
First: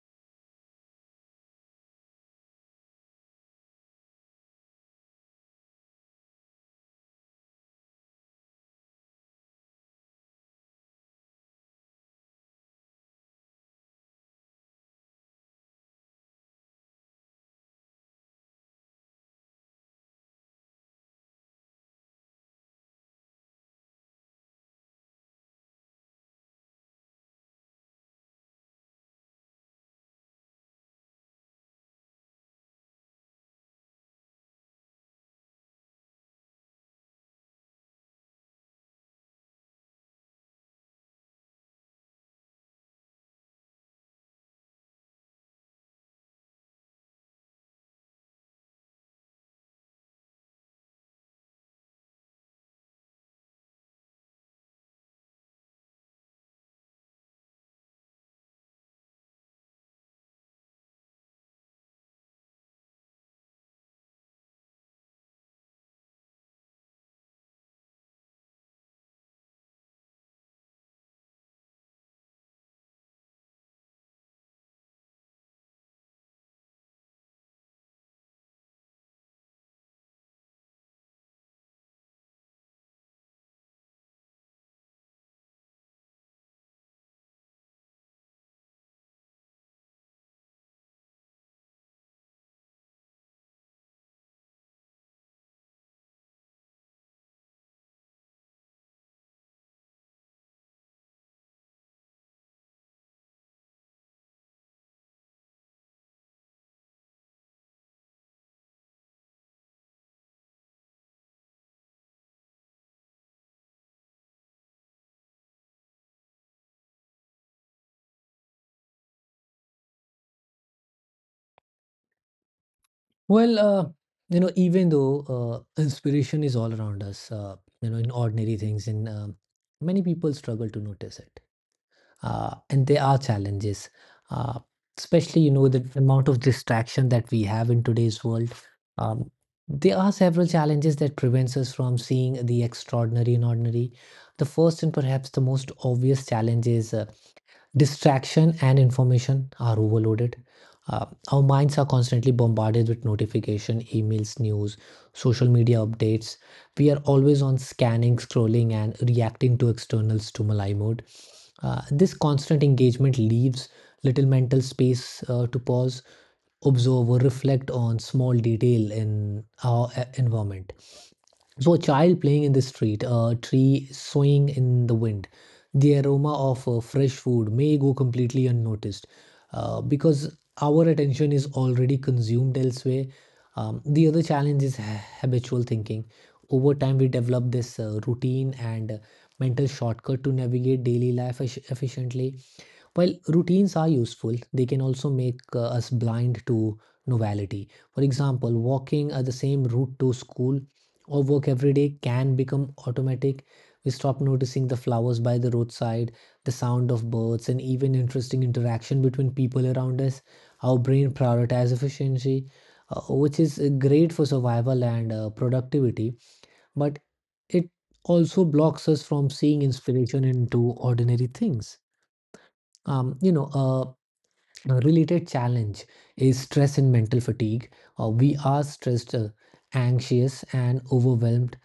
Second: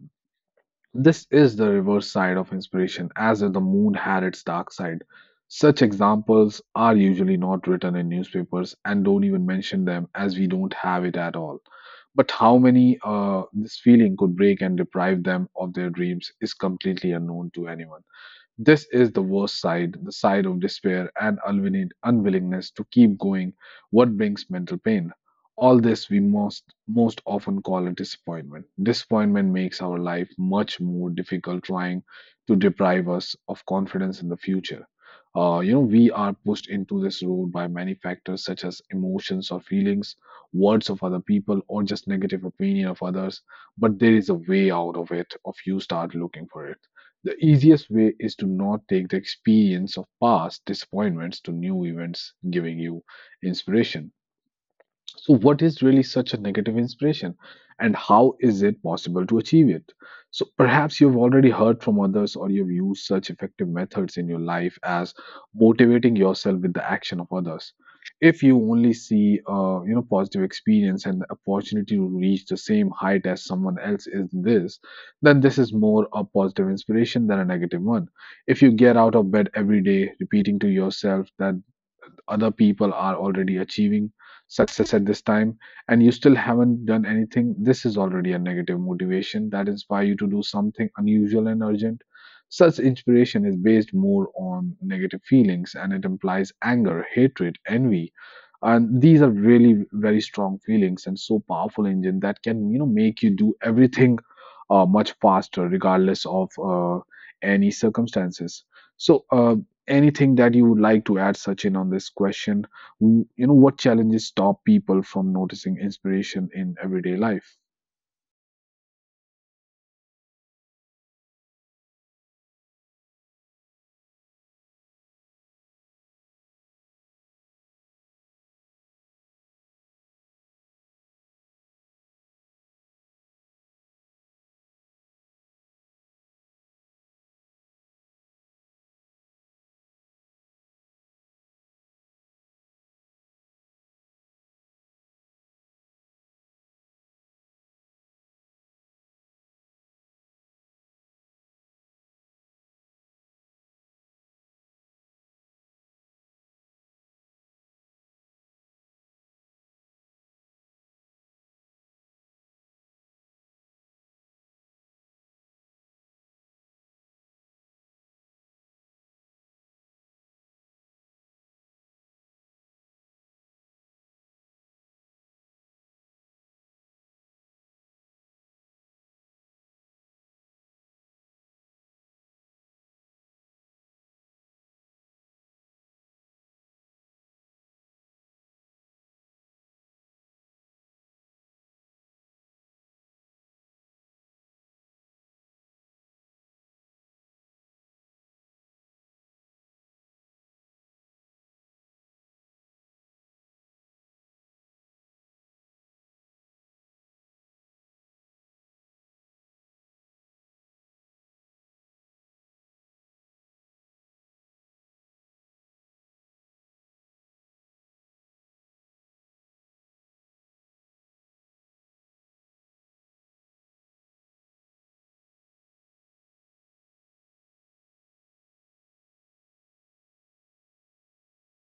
[SPEAKER 1] This is the reverse side of inspiration, as if the moon had its dark side. Such examples are usually not written in newspapers and don't even mention them as we don't have it at all. But how many uh, this feeling could break and deprive them of their dreams is completely unknown to anyone. This is the worst side, the side of despair and unwilling- unwillingness to keep going, what brings mental pain. All this we most, most often call a disappointment. Disappointment makes our life much more difficult, trying to deprive us of confidence in the future. Uh, you know, we are pushed into this road by many factors such as emotions or feelings, words of other people, or just negative opinion of others. But there is a way out of it if you start looking for it. The easiest way is to not take the experience of past disappointments to new events giving you inspiration. So, what is really such a negative inspiration, and how is it possible to achieve it? So, perhaps you've already heard from others or you've used such effective methods in your life as motivating yourself with the action of others. If you only see, uh, you know, positive experience and the opportunity to reach the same height as someone else is this, then this is more a positive inspiration than a negative one. If you get out of bed every day, repeating to yourself that other people are already achieving success at this time and you still haven't done anything, this is already a negative motivation that inspires you to do something unusual and urgent. Such inspiration is based more on negative feelings and it implies anger, hatred, envy, and these are really very strong feelings and so powerful engine that can you know make you do everything uh, much faster regardless of uh, any circumstances. So uh, anything that you would like to add, Sachin, on this question? W- you know what challenges stop people from noticing inspiration in everyday life?
[SPEAKER 2] Well, uh, you know, even though, uh, inspiration is all around us, uh, you know, in ordinary things, and um many people struggle to notice it. Uh, and there are challenges, uh, especially, you know, the amount of distraction that we have in today's world. Um, there are several challenges that prevents us from seeing the extraordinary in ordinary. The first and perhaps the most obvious challenge is, uh, distraction and information are overloaded. Uh, our minds are constantly bombarded with notification, emails, news, social media updates. We are always on scanning, scrolling, and reacting to external stimuli mode. Uh, this constant engagement leaves little mental space, uh, to pause, observe, or reflect on small detail in our, uh, environment. So, a child playing in the street, a tree swaying in the wind, the aroma of, uh, fresh food may go completely unnoticed, uh, because our attention is already consumed elsewhere. Um, the other challenge is ha- habitual thinking. Over time, we develop this, uh, routine and, uh, mental shortcut to navigate daily life effi- efficiently. While routines are useful, they can also make, uh, us blind to novelty. For example, walking at the same route to school or work every day can become automatic. We stop noticing the flowers by the roadside, the sound of birds, and even interesting interaction between people around us. Our brain prioritizes efficiency, uh, which is, uh, great for survival and, uh, productivity, but it also blocks us from seeing inspiration into ordinary things. um, you know, uh, a related challenge is stress and mental fatigue. Uh, we are stressed, uh, anxious, and overwhelmed.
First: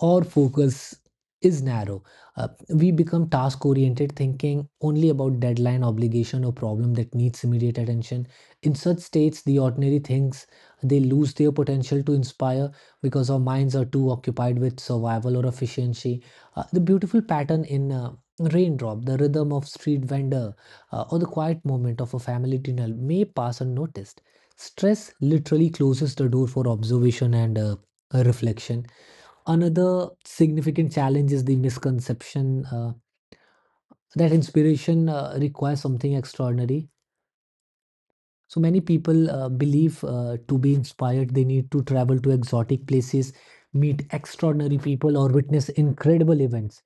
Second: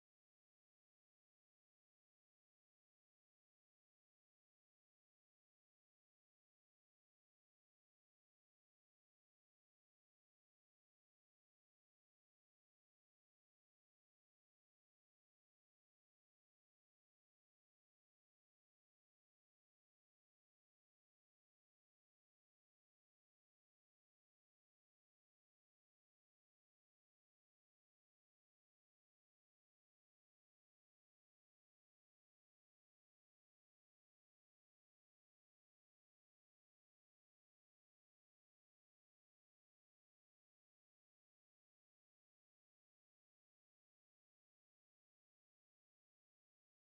[SPEAKER 2] Our focus is narrow. Uh, we become task oriented, thinking only about deadline, obligation, or problem that needs immediate attention. In such states, the ordinary things, they lose their potential to inspire because our minds are too occupied with survival or efficiency. Uh, the beautiful pattern in, uh, raindrop, the rhythm of street vendor, uh, or the quiet moment of a family dinner may pass unnoticed. Stress literally closes the door for observation and, uh, reflection. Another significant challenge is the misconception, uh, that inspiration, uh, requires something extraordinary. So many people, uh, believe, uh, to be inspired, they need to travel to exotic places, meet extraordinary people, or witness incredible events.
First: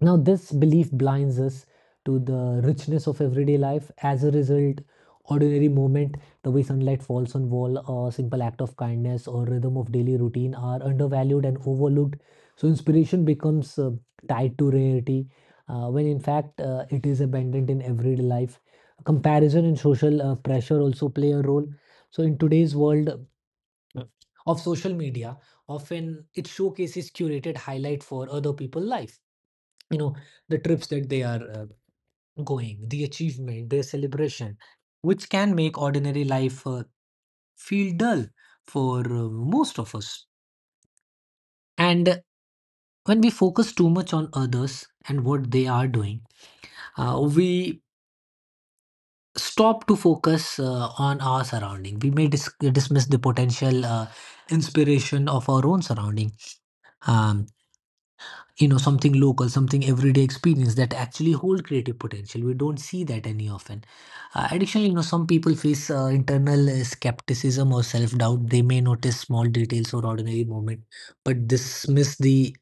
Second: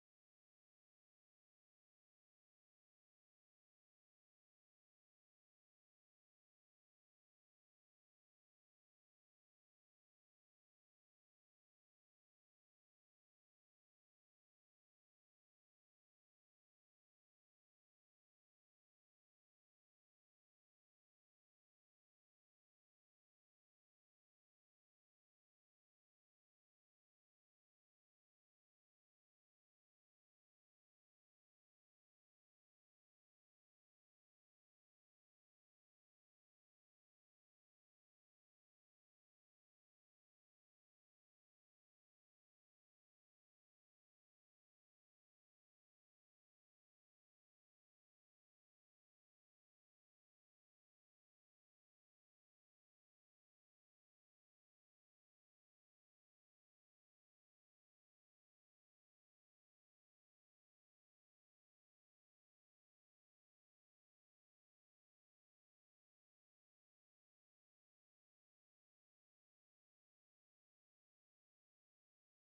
[SPEAKER 2] Now, this belief blinds us to the richness of everyday life. As a result, ordinary moment, the way sunlight falls on wall, or simple act of kindness or rhythm of daily routine are undervalued and overlooked. So, inspiration becomes, uh, tied to rarity, uh, when in fact, uh, it is abundant in everyday life. Comparison and social, uh, pressure also play a role. So in today's world, uh, of social media, often it showcases curated highlight for other people's life. You know, the trips that they are, uh, going, the achievement, their celebration, which can make ordinary life, uh, feel dull for, uh, most of us. And when we focus too much on others and what they are doing, uh, we stop to focus, uh, on our surrounding. We may dis- dismiss the potential, uh, inspiration of our own surrounding. Um, you know Something local, something everyday experience that actually hold creative potential we don't see that any often. Uh, additionally, you know some people face, uh, internal, uh, skepticism or self-doubt. They may notice small details or ordinary moment but dismiss the,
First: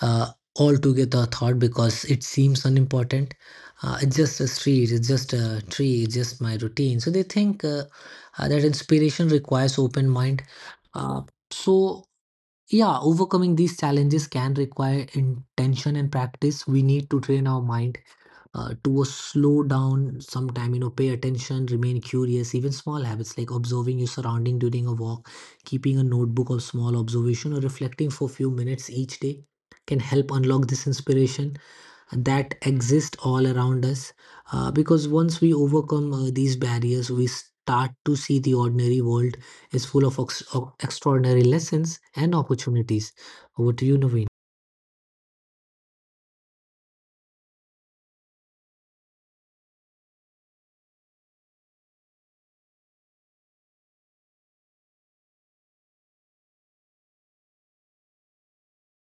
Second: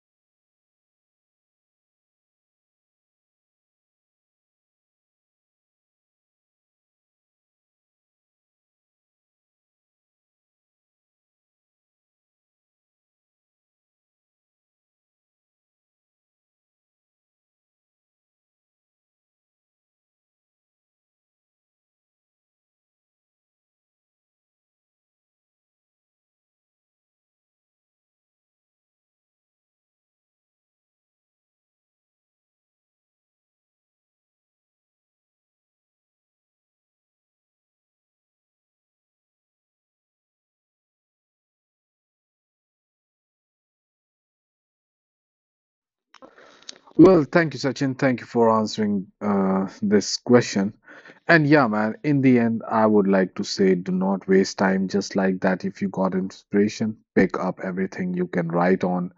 [SPEAKER 2] uh, altogether thought because it seems unimportant. Uh, it's just a street, it's just a tree, it's just my routine, so they think, uh, uh, that inspiration requires open mind. uh, so, yeah, overcoming these challenges can require intention and practice. We need to train our mind, uh, to, uh, slow down sometime, you know, pay attention, remain curious. Even small habits like observing your surrounding during a walk, keeping a notebook of small observation, or reflecting for a few minutes each day can help unlock this inspiration that exist all around us. Uh, because once we overcome, uh, these barriers, we start to see the ordinary world is full of, ox- of extraordinary lessons and opportunities. Over to you, Naveen.
[SPEAKER 1] Well, thank you, Sachin. Thank you for answering uh, this question. And yeah, man, in the end, I would like to say do not waste time just like that. If you got inspiration, pick up everything you can write on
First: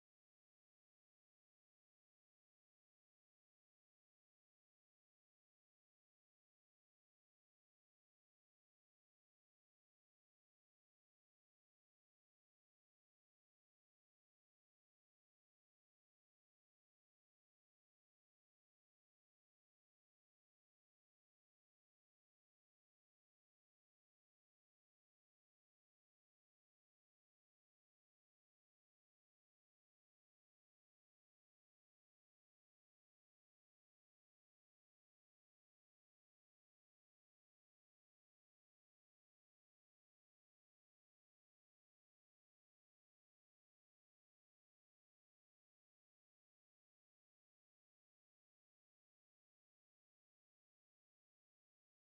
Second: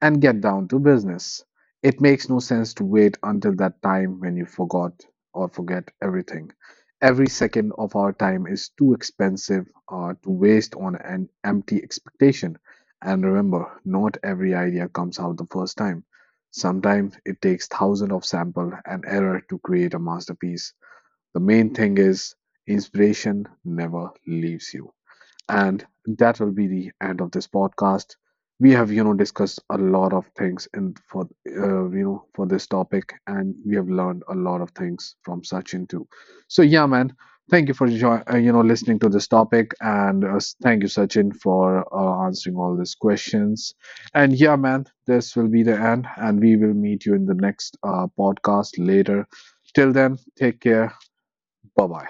[SPEAKER 1] and get down to business. It makes no sense to wait until that time when you forgot or forget everything. Every second of our time is too expensive uh, to waste on an empty expectation. And remember, not every idea comes out the first time. Sometimes it takes thousands of sample and error to create a masterpiece. The main thing is inspiration never leaves you. And that will be the end of this podcast. We have you know, discussed a lot of things in for uh, you know for this topic, and we have learned a lot of things from Sachin too. So yeah, man, thank you for jo- uh, you know listening to this topic, and uh, s- thank you, Sachin, for uh, answering all these questions. And yeah, man, this will be the end, and we will meet you in the next uh, podcast later. Till then, take care. Bye bye.